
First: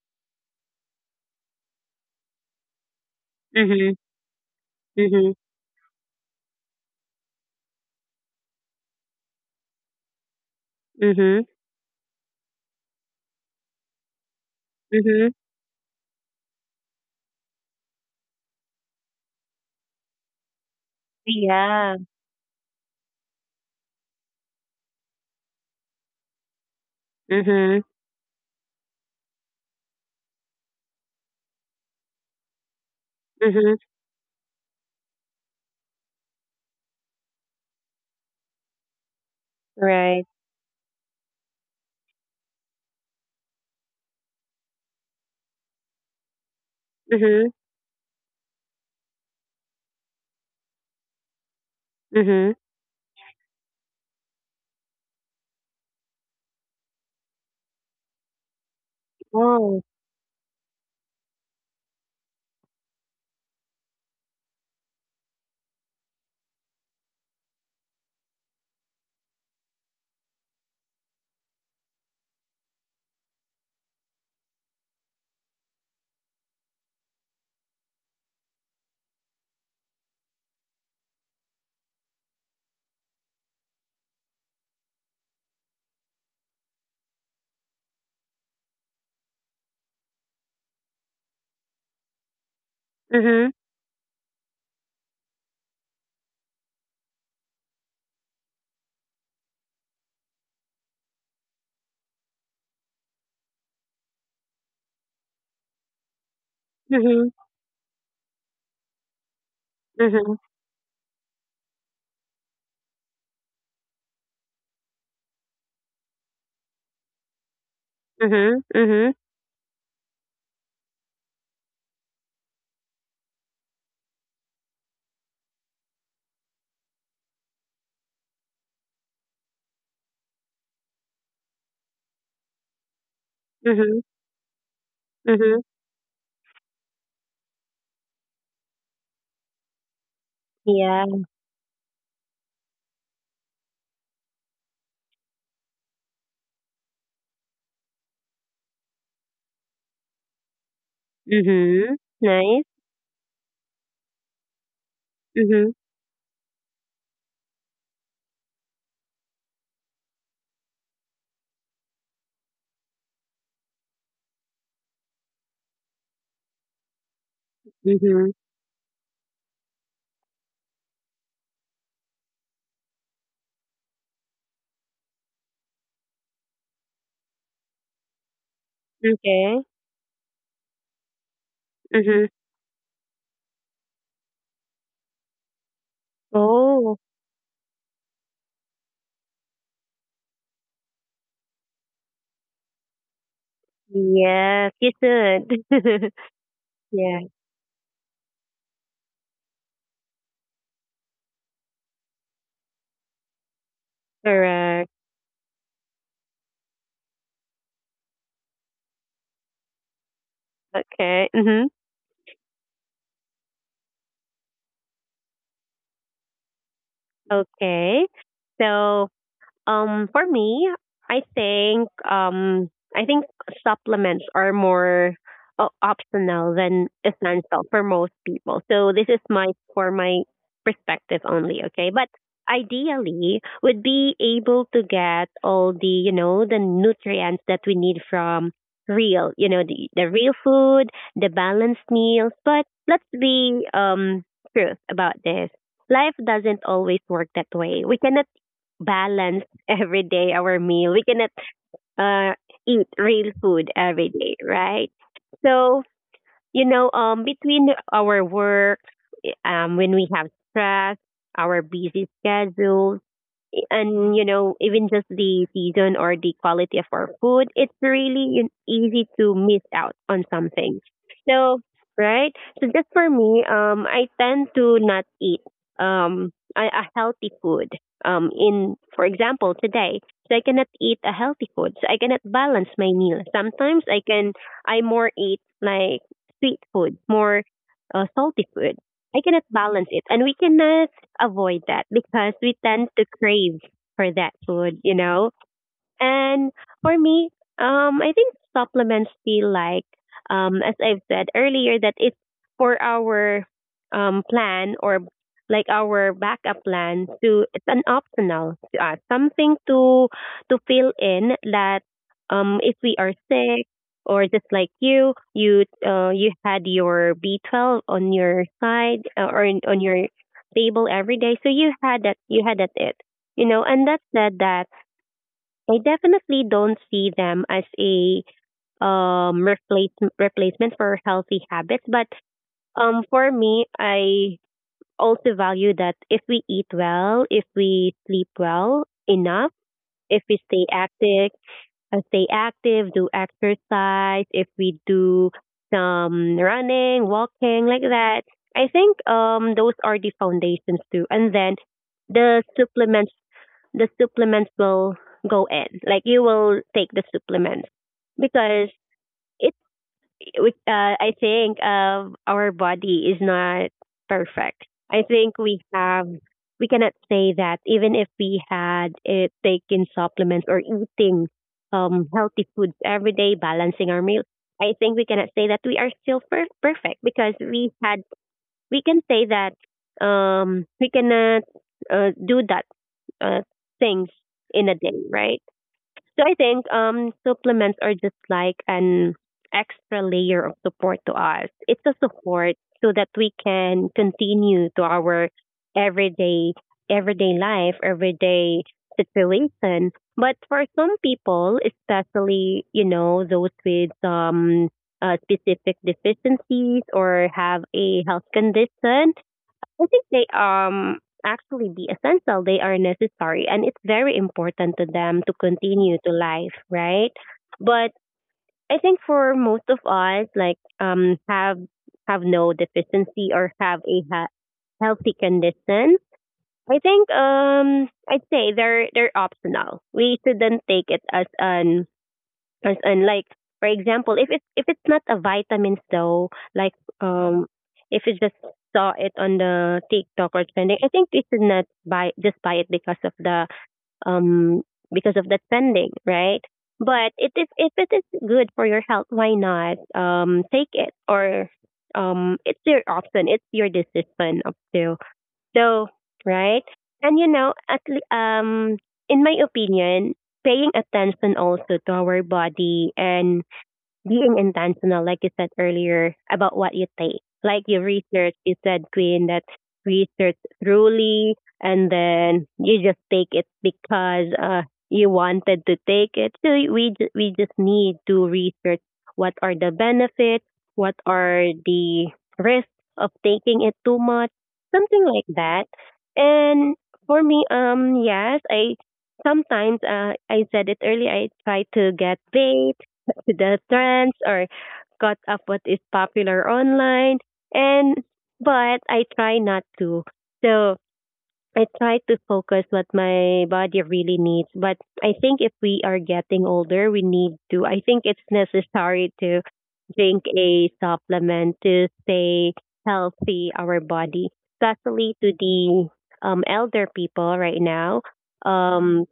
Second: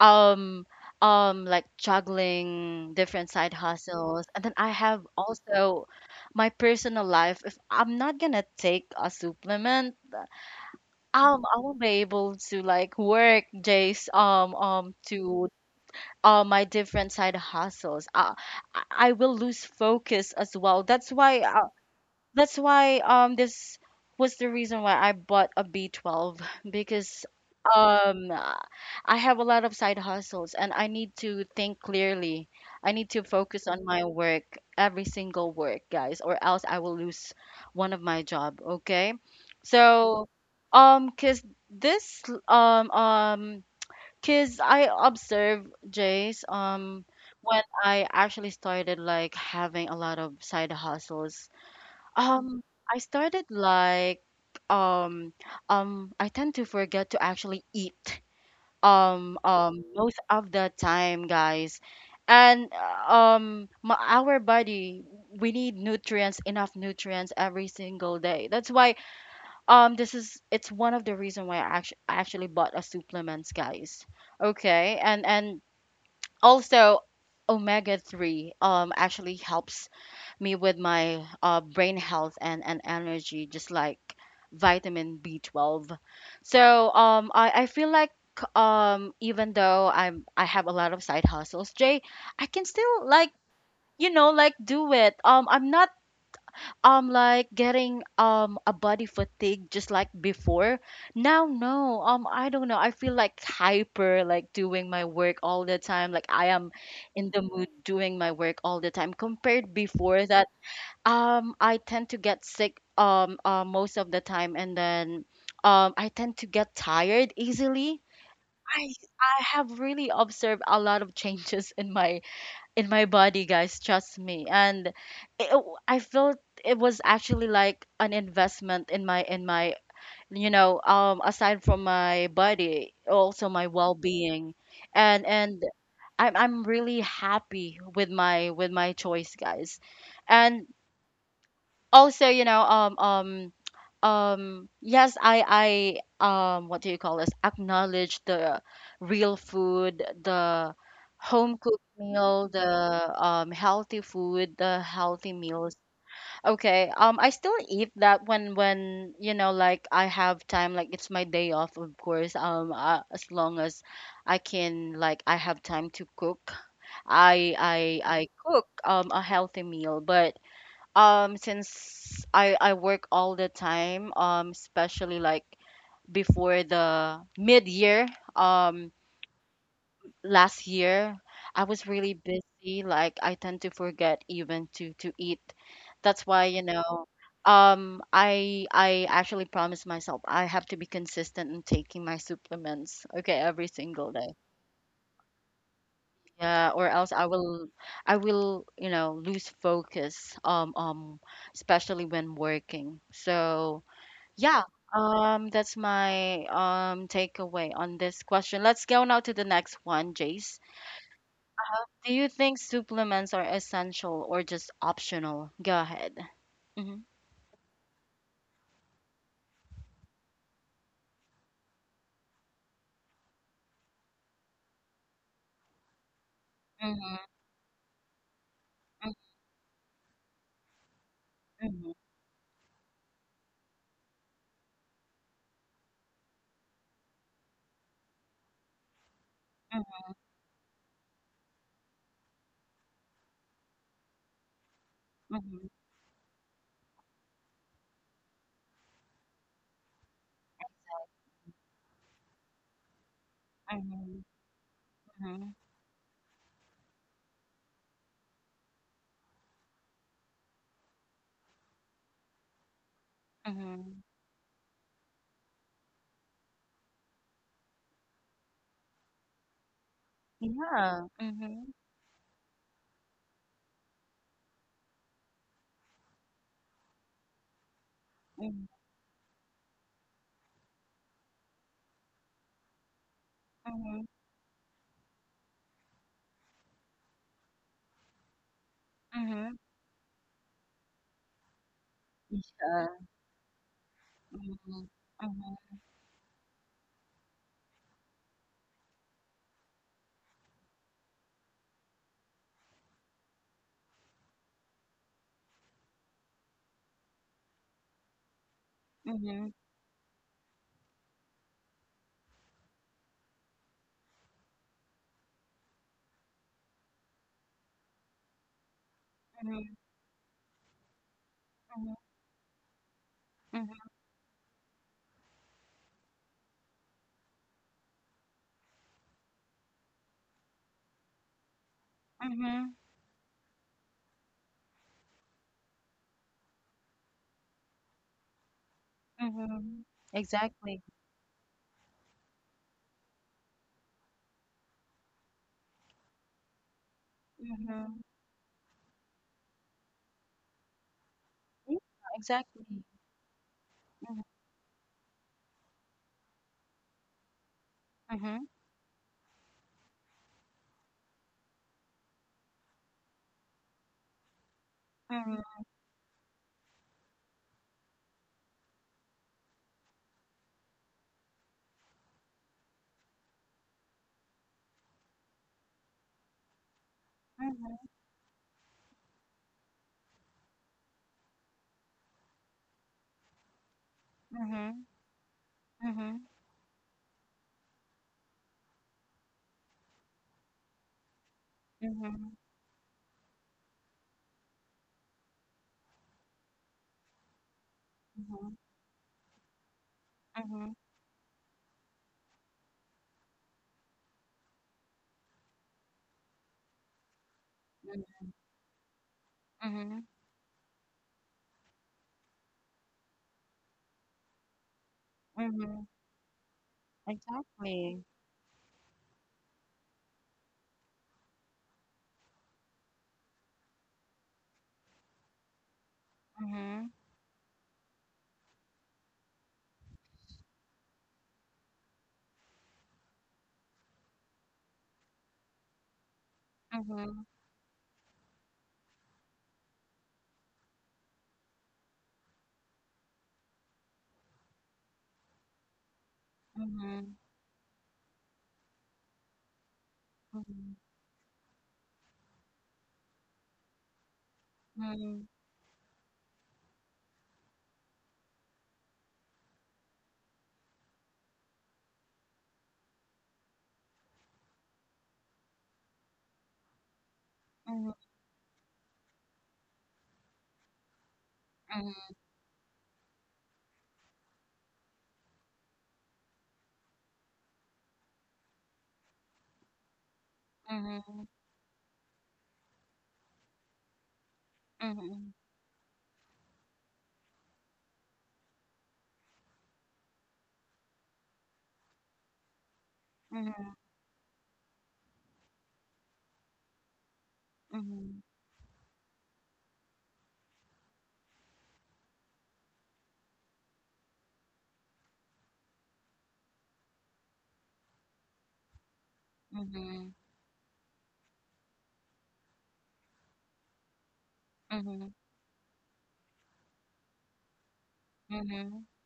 [SPEAKER 1] um like juggling different side
[SPEAKER 2] Mhm.
[SPEAKER 1] hustles, and then I have
[SPEAKER 2] Mhm.
[SPEAKER 1] also my personal life. If I'm not gonna take a supplement,
[SPEAKER 2] Mhm.
[SPEAKER 1] I won't be able to like work, Jace,
[SPEAKER 2] Mhm.
[SPEAKER 1] to my different side hustles, I will lose focus as well. That's why
[SPEAKER 2] Yeah.
[SPEAKER 1] this was the reason why I bought a B12, because
[SPEAKER 2] Mhm.
[SPEAKER 1] um I have a lot of side hustles and I need to think clearly. I need to focus
[SPEAKER 2] Mhm.
[SPEAKER 1] on my work, every single work, guys, or else I will lose one of my job, okay?
[SPEAKER 2] Right.
[SPEAKER 1] So cuz this cuz I observe Jace,
[SPEAKER 2] Mhm.
[SPEAKER 1] when I actually started like having a lot of side hustles,
[SPEAKER 2] Mhm.
[SPEAKER 1] um, I started like um I tend to forget to actually eat
[SPEAKER 2] Oh.
[SPEAKER 1] most of the time, guys. Our body, we need nutrients, enough nutrients every single day. That's why this is it's one of the reason why I actually bought a supplements, guys. Okay? And also omega 3 actually helps me with my brain health and energy, just like vitamin B12. So I feel like even though I have a lot of side hustles, Jay, I can still like
[SPEAKER 2] Mhm.
[SPEAKER 1] do it. I'm not like getting a body fatigue just like before. Now no I don't know. I feel like hyper like doing my work all the time. Like I am
[SPEAKER 2] Mhm.
[SPEAKER 1] in the mood doing my work all the time compared before
[SPEAKER 2] Mhm.
[SPEAKER 1] that I tend to get sick most of the time, and then I tend to get tired easily.
[SPEAKER 2] Mhm.
[SPEAKER 1] I
[SPEAKER 2] Mhm.
[SPEAKER 1] I have really observed a lot of changes in my body, guys. Trust me, and I felt it was actually like an investment in my aside from my body, also my
[SPEAKER 2] Mhm.
[SPEAKER 1] well-being, and
[SPEAKER 2] Mhm.
[SPEAKER 1] and I'm really happy with my choice, guys, and
[SPEAKER 2] Yeah.
[SPEAKER 1] also yes I what do you call this, acknowledge the real food, the home cooked
[SPEAKER 2] Mhm.
[SPEAKER 1] meal,
[SPEAKER 2] Nice.
[SPEAKER 1] the healthy food, the healthy
[SPEAKER 2] Mhm.
[SPEAKER 1] meals. Okay, I still eat that when I have time, like it's my day off, of course, as long as I can, like I have time to cook, I
[SPEAKER 2] Mhm.
[SPEAKER 1] cook a healthy meal. But since I work all the time, especially like before the mid-year, um,
[SPEAKER 2] Okay.
[SPEAKER 1] last year, I was really
[SPEAKER 2] Mhm.
[SPEAKER 1] busy. Like I tend to forget even to eat. That's why, you
[SPEAKER 2] Oh,
[SPEAKER 1] know, I actually promised myself I have to be consistent in taking my supplements, okay, every single day.
[SPEAKER 2] yes, you should.
[SPEAKER 1] Yeah, or else
[SPEAKER 2] Yeah,
[SPEAKER 1] I will, you know, lose focus, especially when working. So yeah,
[SPEAKER 2] correct.
[SPEAKER 1] that's my takeaway on this question. Let's go now to the next one, Jace.
[SPEAKER 2] Okay. Mhm.
[SPEAKER 1] Do you think supplements are essential or just optional? Go ahead. Mhm.
[SPEAKER 2] Okay. So for me, I think um, I think supplements are more optional than
[SPEAKER 1] Mhm.
[SPEAKER 2] essential for most people. So this
[SPEAKER 1] Mhm.
[SPEAKER 2] is my for my perspective only,
[SPEAKER 1] Mhm.
[SPEAKER 2] okay? But ideally, would be able to get all the, you know, the nutrients that we need from real, you know, the real food, the balanced meals. But let's be truth about this.
[SPEAKER 1] Mhm.
[SPEAKER 2] Life doesn't always work that way. We cannot balance every day our meal. We cannot uh, eat real food every
[SPEAKER 1] Mhm.
[SPEAKER 2] day, right?
[SPEAKER 1] Mhm.
[SPEAKER 2] So, you know, between our work, when we have stress, our busy schedules,
[SPEAKER 1] Mhm.
[SPEAKER 2] and you know, even just the season or the quality of our food, it's really easy to miss out on something.
[SPEAKER 1] Yeah.
[SPEAKER 2] So,
[SPEAKER 1] Mhm.
[SPEAKER 2] right, so just for me, I tend to not eat a healthy food
[SPEAKER 1] Mhm.
[SPEAKER 2] in for example today. So I cannot eat a healthy food, so I cannot balance my meal. Sometimes I
[SPEAKER 1] Mhm.
[SPEAKER 2] can, I more eat like sweet food more, salty food. I cannot
[SPEAKER 1] Mhm.
[SPEAKER 2] balance it, and we cannot avoid that because we
[SPEAKER 1] Yeah.
[SPEAKER 2] tend to crave for that
[SPEAKER 1] Mhm.
[SPEAKER 2] food,
[SPEAKER 1] Mhm.
[SPEAKER 2] you know? And for me, I think supplements feel like, as I've said earlier, that it's for our plan or like our backup plan to, it's an optional to us,
[SPEAKER 1] Mhm.
[SPEAKER 2] something to fill in that if we are sick, or just like you, you had your B12 on your side, or
[SPEAKER 1] Mhm.
[SPEAKER 2] on your table every day, so you
[SPEAKER 1] Mhm.
[SPEAKER 2] had that, you had that it, you know, and
[SPEAKER 1] Mhm.
[SPEAKER 2] that said that I definitely don't see them as a um replace, replacement for healthy habits. But
[SPEAKER 1] Mhm.
[SPEAKER 2] for me, I also value that if we eat well, if we sleep well enough,
[SPEAKER 1] Mhm.
[SPEAKER 2] if we stay
[SPEAKER 1] Exactly.
[SPEAKER 2] active, do exercise, if we do some running, walking like
[SPEAKER 1] Mhm.
[SPEAKER 2] that, I think those are the foundations too. And then
[SPEAKER 1] Yeah,
[SPEAKER 2] the
[SPEAKER 1] exactly.
[SPEAKER 2] supplements the
[SPEAKER 1] Mm-hmm.
[SPEAKER 2] supplements will go in. Like you will take the supplements
[SPEAKER 1] Mhm,
[SPEAKER 2] because it, I think, our body is not perfect. I think we
[SPEAKER 1] mhm,
[SPEAKER 2] have, we cannot say that even if we had it taking supplements or eating healthy foods every day, balancing our meals. I think we cannot say that we are still perfect because we
[SPEAKER 1] mhm,
[SPEAKER 2] had, we can say that we cannot do that uh, things in a
[SPEAKER 1] mhm,
[SPEAKER 2] day, right?
[SPEAKER 1] mhm,
[SPEAKER 2] So I think supplements are just like an extra layer of support to us. It's a
[SPEAKER 1] mhm, mhm,
[SPEAKER 2] support so that we can continue to our everyday everyday life, everyday situation. But for
[SPEAKER 1] mhm,
[SPEAKER 2] some people, especially you know those with specific deficiencies or have a health
[SPEAKER 1] mhm,
[SPEAKER 2] condition, I
[SPEAKER 1] mhm,
[SPEAKER 2] think they actually be essential. They are necessary and it's very important to them to
[SPEAKER 1] mhm.
[SPEAKER 2] continue to life, right? But
[SPEAKER 1] Exactly.
[SPEAKER 2] I think for most of us, like have no deficiency or have a healthy condition. I
[SPEAKER 1] Mhm,
[SPEAKER 2] think I'd say they're optional. We shouldn't take it as an, and like for example, if it's not a vitamins though, like
[SPEAKER 1] mhm,
[SPEAKER 2] um if you just saw it on the TikTok or trending, I think you should not buy, just buy it um because of the trending, right? But
[SPEAKER 1] mhm,
[SPEAKER 2] it is, if it is good for your health, why not take
[SPEAKER 1] mhm,
[SPEAKER 2] it, or it's your option, it's your decision up to,
[SPEAKER 1] mhm,
[SPEAKER 2] so, right? And you know, in my opinion, paying attention also to our body and being intentional, like you said earlier, about what you take. Like you
[SPEAKER 1] mhm,
[SPEAKER 2] research, you said, Queen, that research thoroughly and
[SPEAKER 1] mhm,
[SPEAKER 2] then you just take it because you wanted to take it. So we, we just need to research what are the benefits, what
[SPEAKER 1] mhm, mhm,
[SPEAKER 2] are the risks of taking it too much, something like
[SPEAKER 1] mhm,
[SPEAKER 2] that. And for me, yes, I sometimes, I said it earlier. I try to get dates to the trends, or caught up what is popular online, and but I try not to. So I try to focus what my body really needs. But I think if we are getting older, we need to, I think it's necessary to
[SPEAKER 1] mhm,
[SPEAKER 2] drink a supplement to stay healthy our body. Especially
[SPEAKER 1] mhm,
[SPEAKER 2] to the elder people right now.
[SPEAKER 1] mhm,
[SPEAKER 2] Um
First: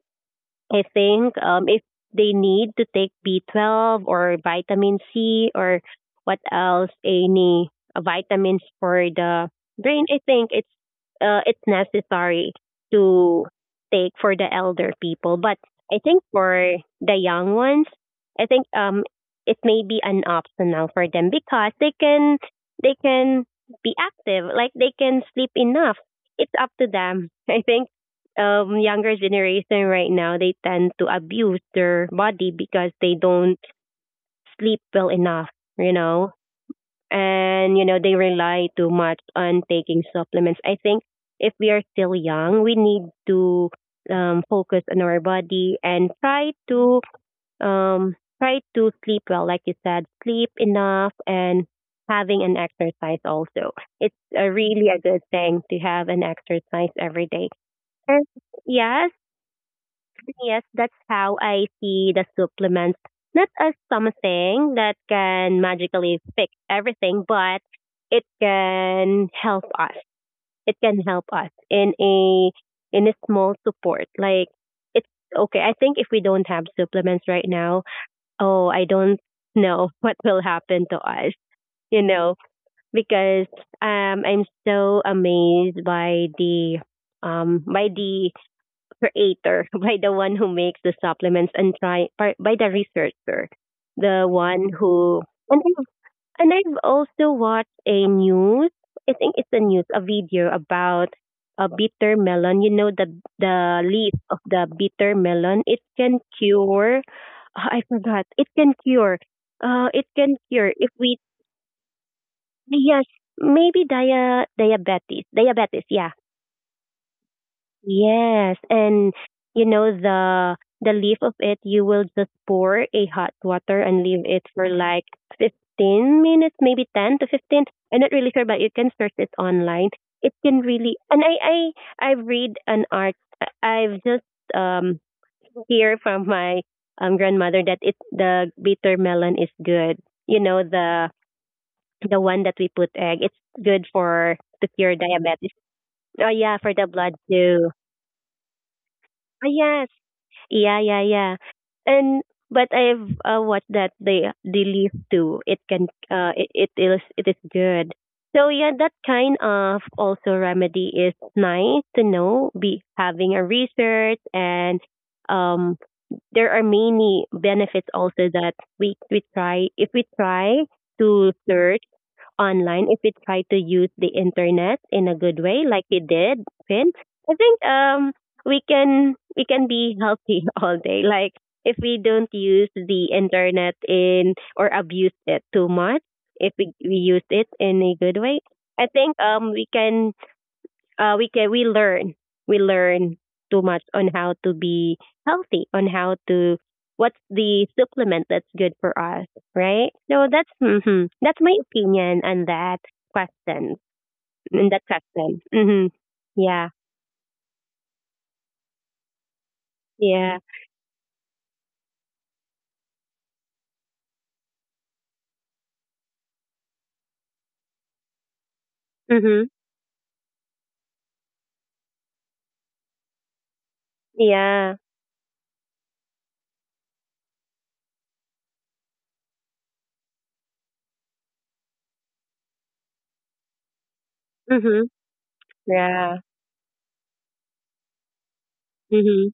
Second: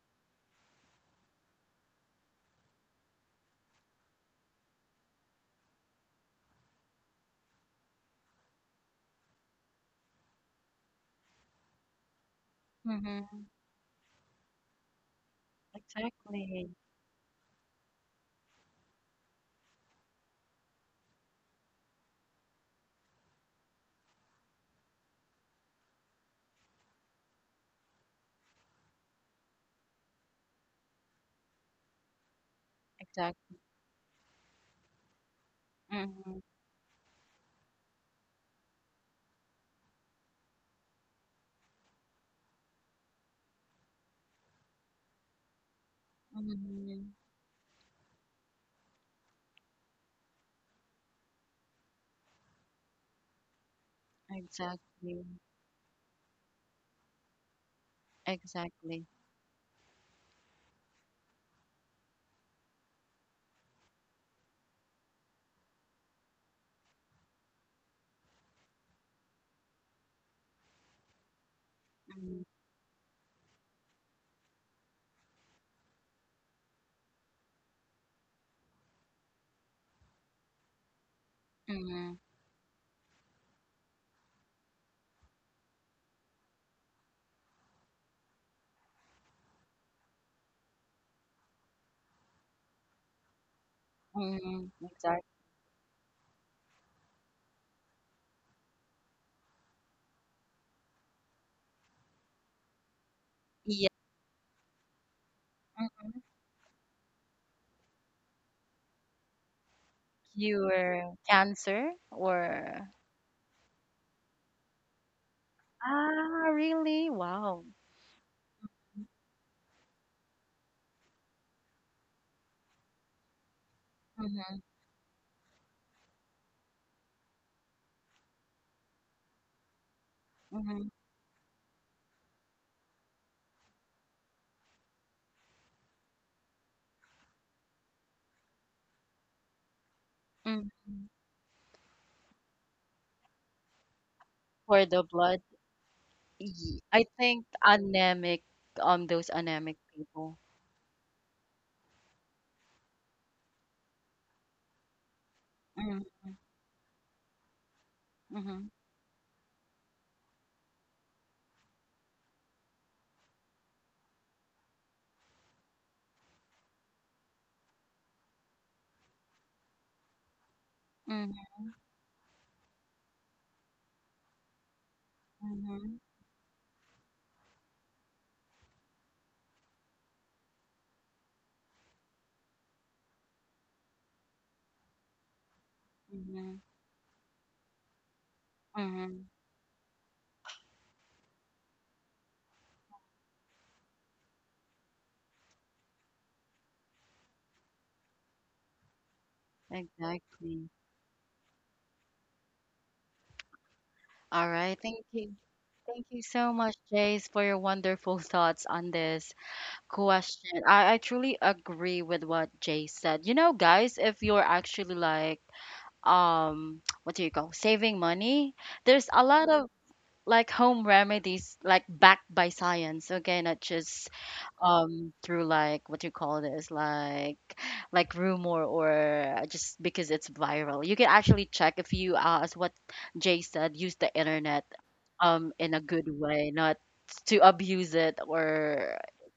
[SPEAKER 2] I think if they need to take B12 or vitamin C or what else, any vitamins for the brain, I think it's necessary
[SPEAKER 1] mhm.
[SPEAKER 2] to take for the elder people. But I think
[SPEAKER 1] Exactly.
[SPEAKER 2] for the young ones, I think it may be an optional for them because they can, they can be active, like they can sleep enough. It's up to them. I think younger generation right now, they tend to abuse their body because they don't
[SPEAKER 1] Exactly.
[SPEAKER 2] sleep well enough, you know.
[SPEAKER 1] Mhm,
[SPEAKER 2] And you know, they rely too much on taking supplements. I think if we are still young, we need to focus on our body and try to
[SPEAKER 1] mhm.
[SPEAKER 2] um try to sleep well, like you said, sleep enough, and having an exercise also. It's a really a good
[SPEAKER 1] Exactly.
[SPEAKER 2] thing to have an exercise every day. And
[SPEAKER 1] Exactly.
[SPEAKER 2] yes, yes, that's how I see the supplements. Not as something that can magically fix everything, but it can help us. It can help us
[SPEAKER 1] Mhm,
[SPEAKER 2] in a small support. Like it's okay. I think if we don't have supplements right now, oh, I don't know what will happen to us. You
[SPEAKER 1] mhm,
[SPEAKER 2] know, because I'm so amazed by the creator, by the one who makes the supplements, and try by the researcher, the
[SPEAKER 1] mhm.
[SPEAKER 2] one
[SPEAKER 1] Exactly.
[SPEAKER 2] who, and I've, and I've also watched a news. I think it's a news, a video about a bitter melon. You know, the leaf of the bitter melon. It
[SPEAKER 1] Yeah.
[SPEAKER 2] can cure. Ah, I forgot. It can cure. It can
[SPEAKER 1] You
[SPEAKER 2] cure if
[SPEAKER 1] were
[SPEAKER 2] we,
[SPEAKER 1] Cancer or
[SPEAKER 2] yes, maybe diabetes, diabetes, yeah.
[SPEAKER 1] ah, really? Wow.
[SPEAKER 2] Yes, and you know, the leaf of it, you will just pour a hot water and leave it
[SPEAKER 1] Mhm,
[SPEAKER 2] for like 15 minutes, maybe 10 to 15. I'm not really sure, but you can search it online. It can
[SPEAKER 1] mhm,
[SPEAKER 2] really, and I read an art. I've just um hear from my grandmother that it, the bitter melon is good. You know,
[SPEAKER 1] mhm.
[SPEAKER 2] the one that we put egg. It's good for to
[SPEAKER 1] For
[SPEAKER 2] cure
[SPEAKER 1] the blood,
[SPEAKER 2] diabetes. Oh yeah, for
[SPEAKER 1] y-
[SPEAKER 2] the
[SPEAKER 1] I
[SPEAKER 2] blood
[SPEAKER 1] think
[SPEAKER 2] too.
[SPEAKER 1] anemic, those
[SPEAKER 2] Oh
[SPEAKER 1] anemic
[SPEAKER 2] yes,
[SPEAKER 1] people.
[SPEAKER 2] yeah, yeah, yeah. And but I've watched that they leave too. It can
[SPEAKER 1] Mhm,
[SPEAKER 2] it is, it is good. So
[SPEAKER 1] mhm,
[SPEAKER 2] yeah, that kind of also remedy is nice to know. Be having a research, and um there are many benefits also that we try, if we try
[SPEAKER 1] mhm,
[SPEAKER 2] to search online, if we try to use the internet in a good way, like
[SPEAKER 1] mhm,
[SPEAKER 2] we did, Finn. I think we can, we can be healthy all day. Like if we don't use the internet in or abuse it too much, if
[SPEAKER 1] mhm,
[SPEAKER 2] we use it in a good way, I think
[SPEAKER 1] mhm.
[SPEAKER 2] we can we learn, we learn too much on how to be healthy, on how to what's the supplement that's good for us, right? So that's
[SPEAKER 1] Exactly.
[SPEAKER 2] hmm that's my opinion on that question.
[SPEAKER 1] All
[SPEAKER 2] In
[SPEAKER 1] right.
[SPEAKER 2] that
[SPEAKER 1] Thank you.
[SPEAKER 2] question, hmm
[SPEAKER 1] Thank you so
[SPEAKER 2] yeah,
[SPEAKER 1] much, Jace, for your wonderful thoughts on this
[SPEAKER 2] yeah,
[SPEAKER 1] question. I truly agree with what Jace said. You know, guys, if you're actually like what do you call saving money, there's a
[SPEAKER 2] hmm
[SPEAKER 1] lot of like home remedies like backed by science, okay, not just
[SPEAKER 2] yeah,
[SPEAKER 1] through like what you call this, like rumor or just because it's viral. You can actually check if you as what Jay said, use the internet
[SPEAKER 2] hmm
[SPEAKER 1] in a good
[SPEAKER 2] yeah,
[SPEAKER 1] way, not to abuse it, or
[SPEAKER 2] hmm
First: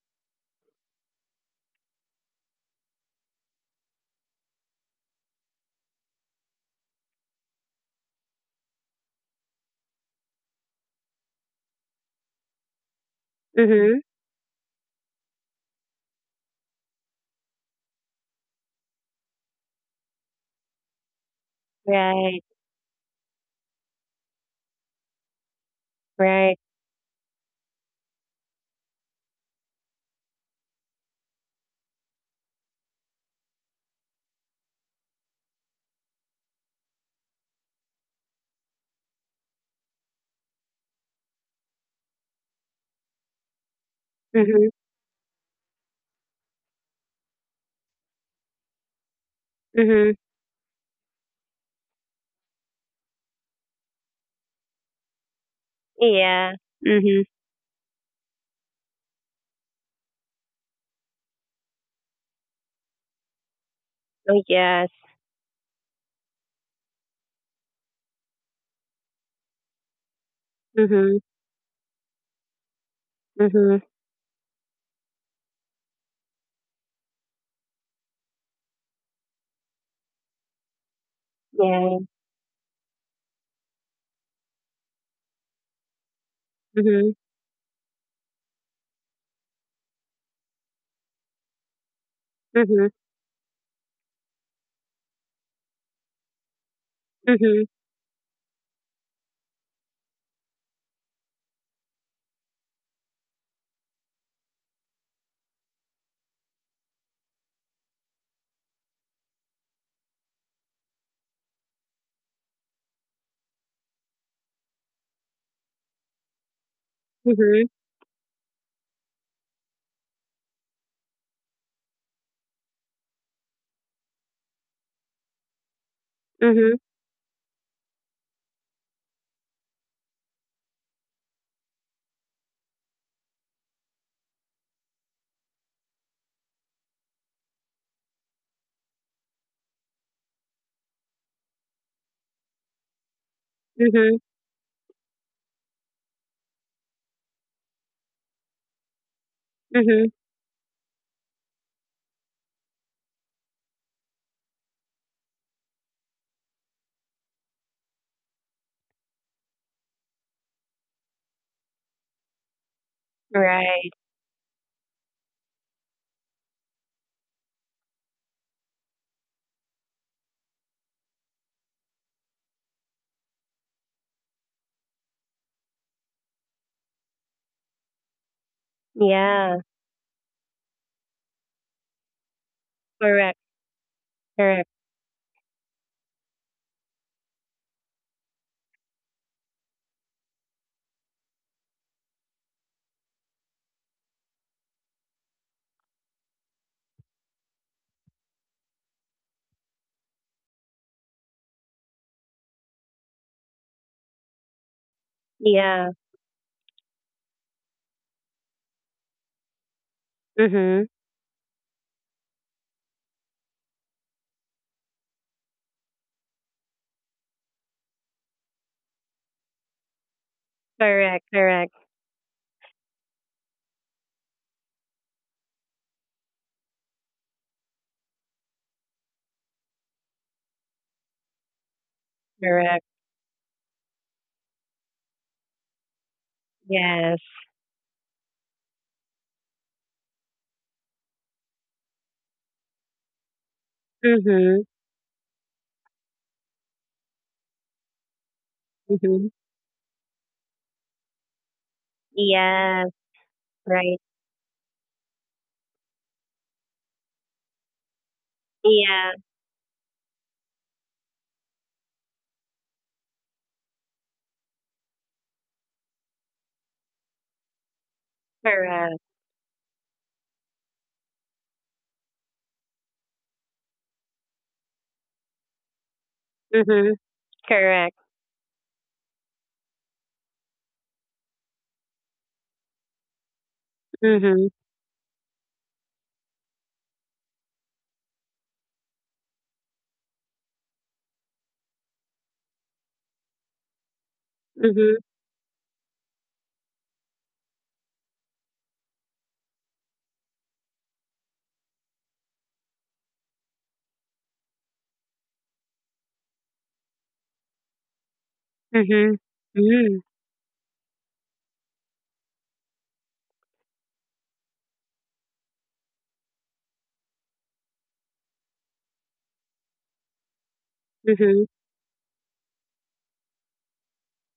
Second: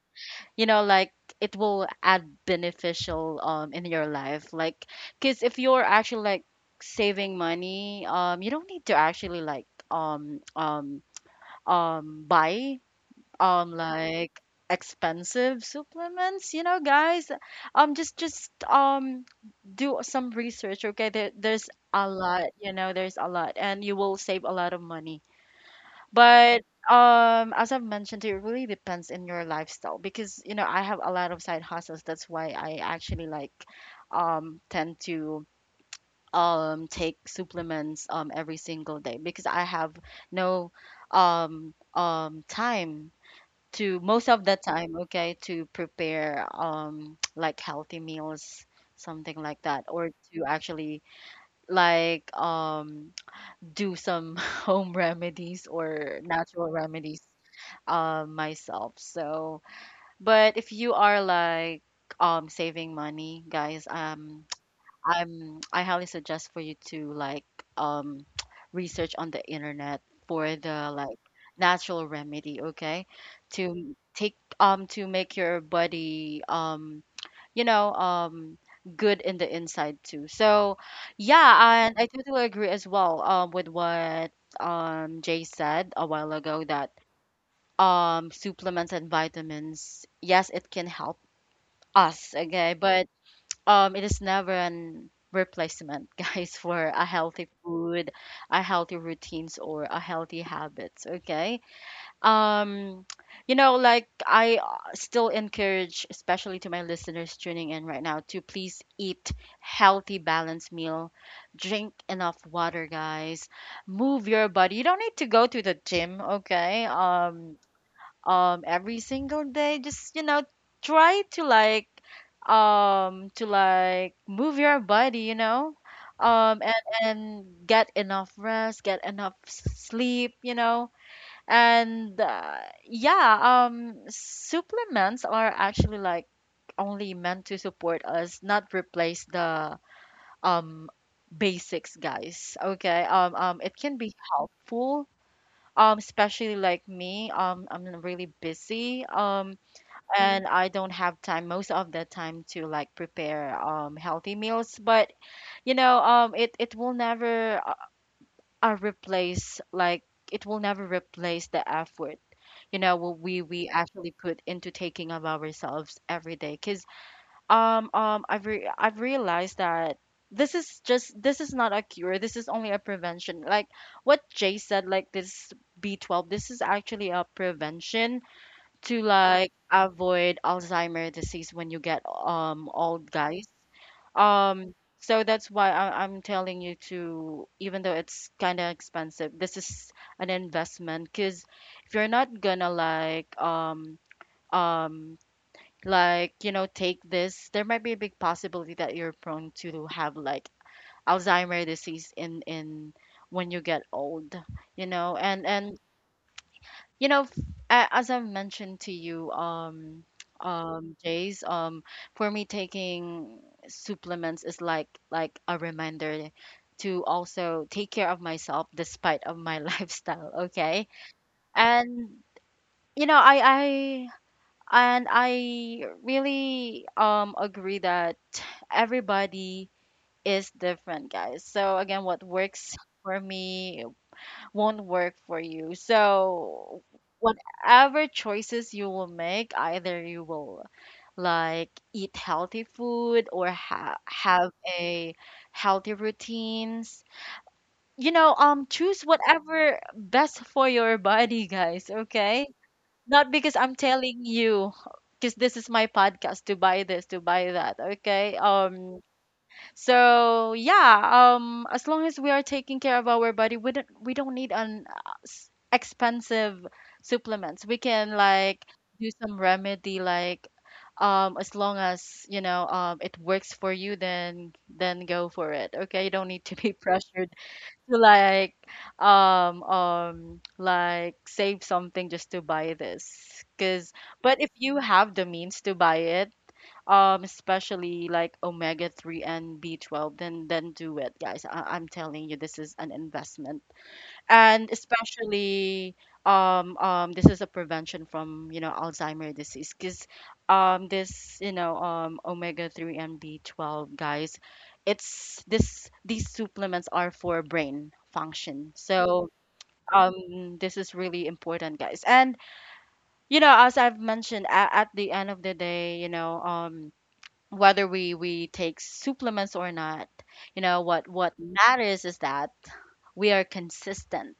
[SPEAKER 1] you know like it will add beneficial in your life, like because if you're actually like saving money, you don't need to actually like buy
[SPEAKER 2] hmm
[SPEAKER 1] like expensive supplements, you know, guys. Just Do some research, okay, there's a
[SPEAKER 2] right,
[SPEAKER 1] lot, you know, there's a lot, and you will save a lot of money.
[SPEAKER 2] right,
[SPEAKER 1] But as I've mentioned, it really depends in your lifestyle because you know I have a lot of side hustles. That's why I actually like tend to take supplements every single day because I have no time to most of the
[SPEAKER 2] hmm
[SPEAKER 1] time, okay, to prepare like healthy meals, something like that, or
[SPEAKER 2] hmm
[SPEAKER 1] to actually like do some home remedies or
[SPEAKER 2] yeah,
[SPEAKER 1] natural remedies
[SPEAKER 2] hmm
[SPEAKER 1] myself. So, but if you are like saving money, guys,
[SPEAKER 2] oh yes,
[SPEAKER 1] I highly suggest for you to like um research on the internet for
[SPEAKER 2] hmm
[SPEAKER 1] the like
[SPEAKER 2] hmm
[SPEAKER 1] natural remedy, okay? To take to make your body you know good in the inside too. So, yeah, and
[SPEAKER 2] yeah,
[SPEAKER 1] I totally agree as well with what Jay said a while ago
[SPEAKER 2] hmm
[SPEAKER 1] that
[SPEAKER 2] hmm
[SPEAKER 1] supplements and vitamins, yes, it can help us, okay, but it is never an replacement guys for a healthy
[SPEAKER 2] hmm
[SPEAKER 1] food, a healthy routines, or a healthy habits, okay. um you know, like I still encourage especially to my listeners tuning in right now to please eat healthy balanced meal, drink enough water, guys, move your body, you don't need to go to the gym, okay.
[SPEAKER 2] hmm
[SPEAKER 1] Every single day just, you know, try to like move your body, you know,
[SPEAKER 2] Mhm,
[SPEAKER 1] and get enough rest, get enough s- sleep, you know, and yeah, supplements are actually like only meant to support us, not replace the um basics, guys, okay. It can be
[SPEAKER 2] mhm,
[SPEAKER 1] helpful, especially like me, I'm really busy,
[SPEAKER 2] mhm.
[SPEAKER 1] and I don't have time most of the time to like prepare healthy meals. But you know it will never replace like, it will never replace the effort, you know, what we
[SPEAKER 2] Right.
[SPEAKER 1] actually put into taking of ourselves every day. Cuz I've re- I've realized that this is just, this is not a cure, this is only a prevention, like what Jay said, like this B12, this is actually a prevention to like
[SPEAKER 2] Yeah.
[SPEAKER 1] avoid Alzheimer disease when you get old,
[SPEAKER 2] Correct.
[SPEAKER 1] guys.
[SPEAKER 2] Correct.
[SPEAKER 1] Um, so that's why I'm telling you to, even though it's kind of expensive, this is an investment because if you're not gonna um like you know take this, there might be a big possibility that you're prone to have like Alzheimer disease in when you get old, you know, and
[SPEAKER 2] Yeah.
[SPEAKER 1] you know, f- a- as I've mentioned to you,
[SPEAKER 2] Mhm.
[SPEAKER 1] Jace, for me taking supplements is like a reminder to also take care of myself despite of my lifestyle. Okay,
[SPEAKER 2] Correct. Correct.
[SPEAKER 1] and you know, I really agree that everybody is different, guys. So again, what works
[SPEAKER 2] Correct.
[SPEAKER 1] for me won't work for you. So,
[SPEAKER 2] Yes.
[SPEAKER 1] whatever choices you will make, either you will like eat healthy food or ha- have
[SPEAKER 2] Mhm.
[SPEAKER 1] a healthy routines. You know, choose
[SPEAKER 2] Mhm.
[SPEAKER 1] whatever best for your body, guys, okay?
[SPEAKER 2] Yes.
[SPEAKER 1] Not because I'm
[SPEAKER 2] Right.
[SPEAKER 1] telling you, because this is my podcast, to buy this, to buy that, okay.
[SPEAKER 2] Yeah.
[SPEAKER 1] So yeah, as long as we are taking care of our body, we don't need an s- expensive supplements. We can like
[SPEAKER 2] Correct.
[SPEAKER 1] do some remedy like as long as, you know, it works for you, then go for it, okay. You don't need to be
[SPEAKER 2] Mhm.
[SPEAKER 1] pressured to
[SPEAKER 2] Correct.
[SPEAKER 1] like save something just to buy this because, but if
[SPEAKER 2] Mhm.
[SPEAKER 1] you have the means to buy it, especially like omega 3 and B12, then do it, guys. I'm telling you this is an investment, and
[SPEAKER 2] Mhm.
[SPEAKER 1] especially this is a prevention from, you know, Alzheimer disease because this you know omega 3 and B12, guys, it's this, these supplements are for brain function.
[SPEAKER 2] Mhm.
[SPEAKER 1] So
[SPEAKER 2] Mhm.
[SPEAKER 1] this is really important, guys, and you know, as I've mentioned at the end of the day, you know, whether we take supplements or not, you know what
[SPEAKER 2] Mhm.
[SPEAKER 1] matters is that we are consistent,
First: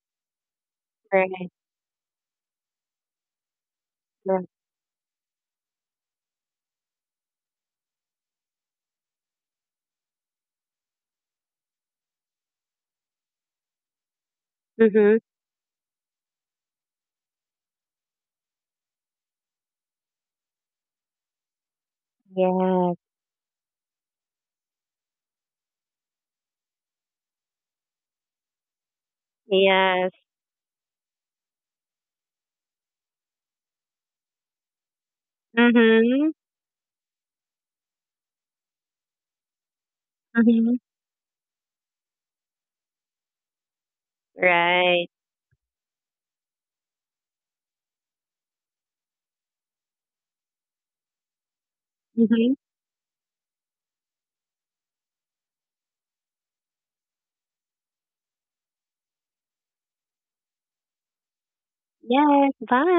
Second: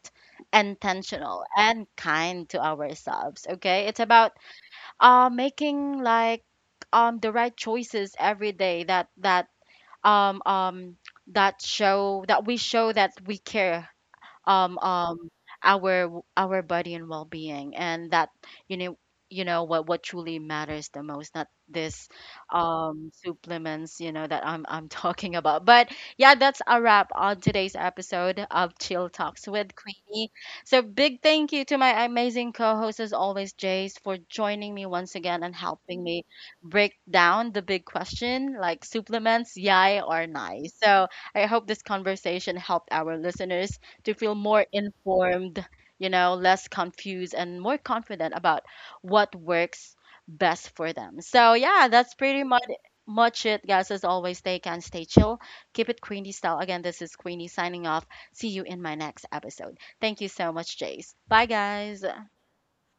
[SPEAKER 1] intentional,
[SPEAKER 2] Right.
[SPEAKER 1] and kind to ourselves. Okay, it's about
[SPEAKER 2] Right.
[SPEAKER 1] making like the right choices every day, that that um um that show, that we show that we care um
[SPEAKER 2] Mhm.
[SPEAKER 1] um our body and well-being, and that you know, you know what truly matters the most, not this
[SPEAKER 2] Yes.
[SPEAKER 1] supplements, you know, that I'm talking about. But yeah, that's a wrap on today's episode of Chill Talks with
[SPEAKER 2] Yes.
[SPEAKER 1] Queenie. So big thank you to my amazing co-host as always, Jace, for joining me once again and helping me
[SPEAKER 2] Mhm.
[SPEAKER 1] break down the big question, like supplements, yay or nay.
[SPEAKER 2] Mhm.
[SPEAKER 1] So I hope this conversation helped our listeners to feel more
[SPEAKER 2] Right.
[SPEAKER 1] informed, you know, less confused, and more confident about what works best for them. So yeah, that's pretty
[SPEAKER 2] Mhm.
[SPEAKER 1] much it, guys. As always, stay can stay chill, keep it Queenie style. Again, this is Queenie signing off. See you in my next episode. Thank you so much, Jace. Bye, guys.
[SPEAKER 2] Yes. Bye.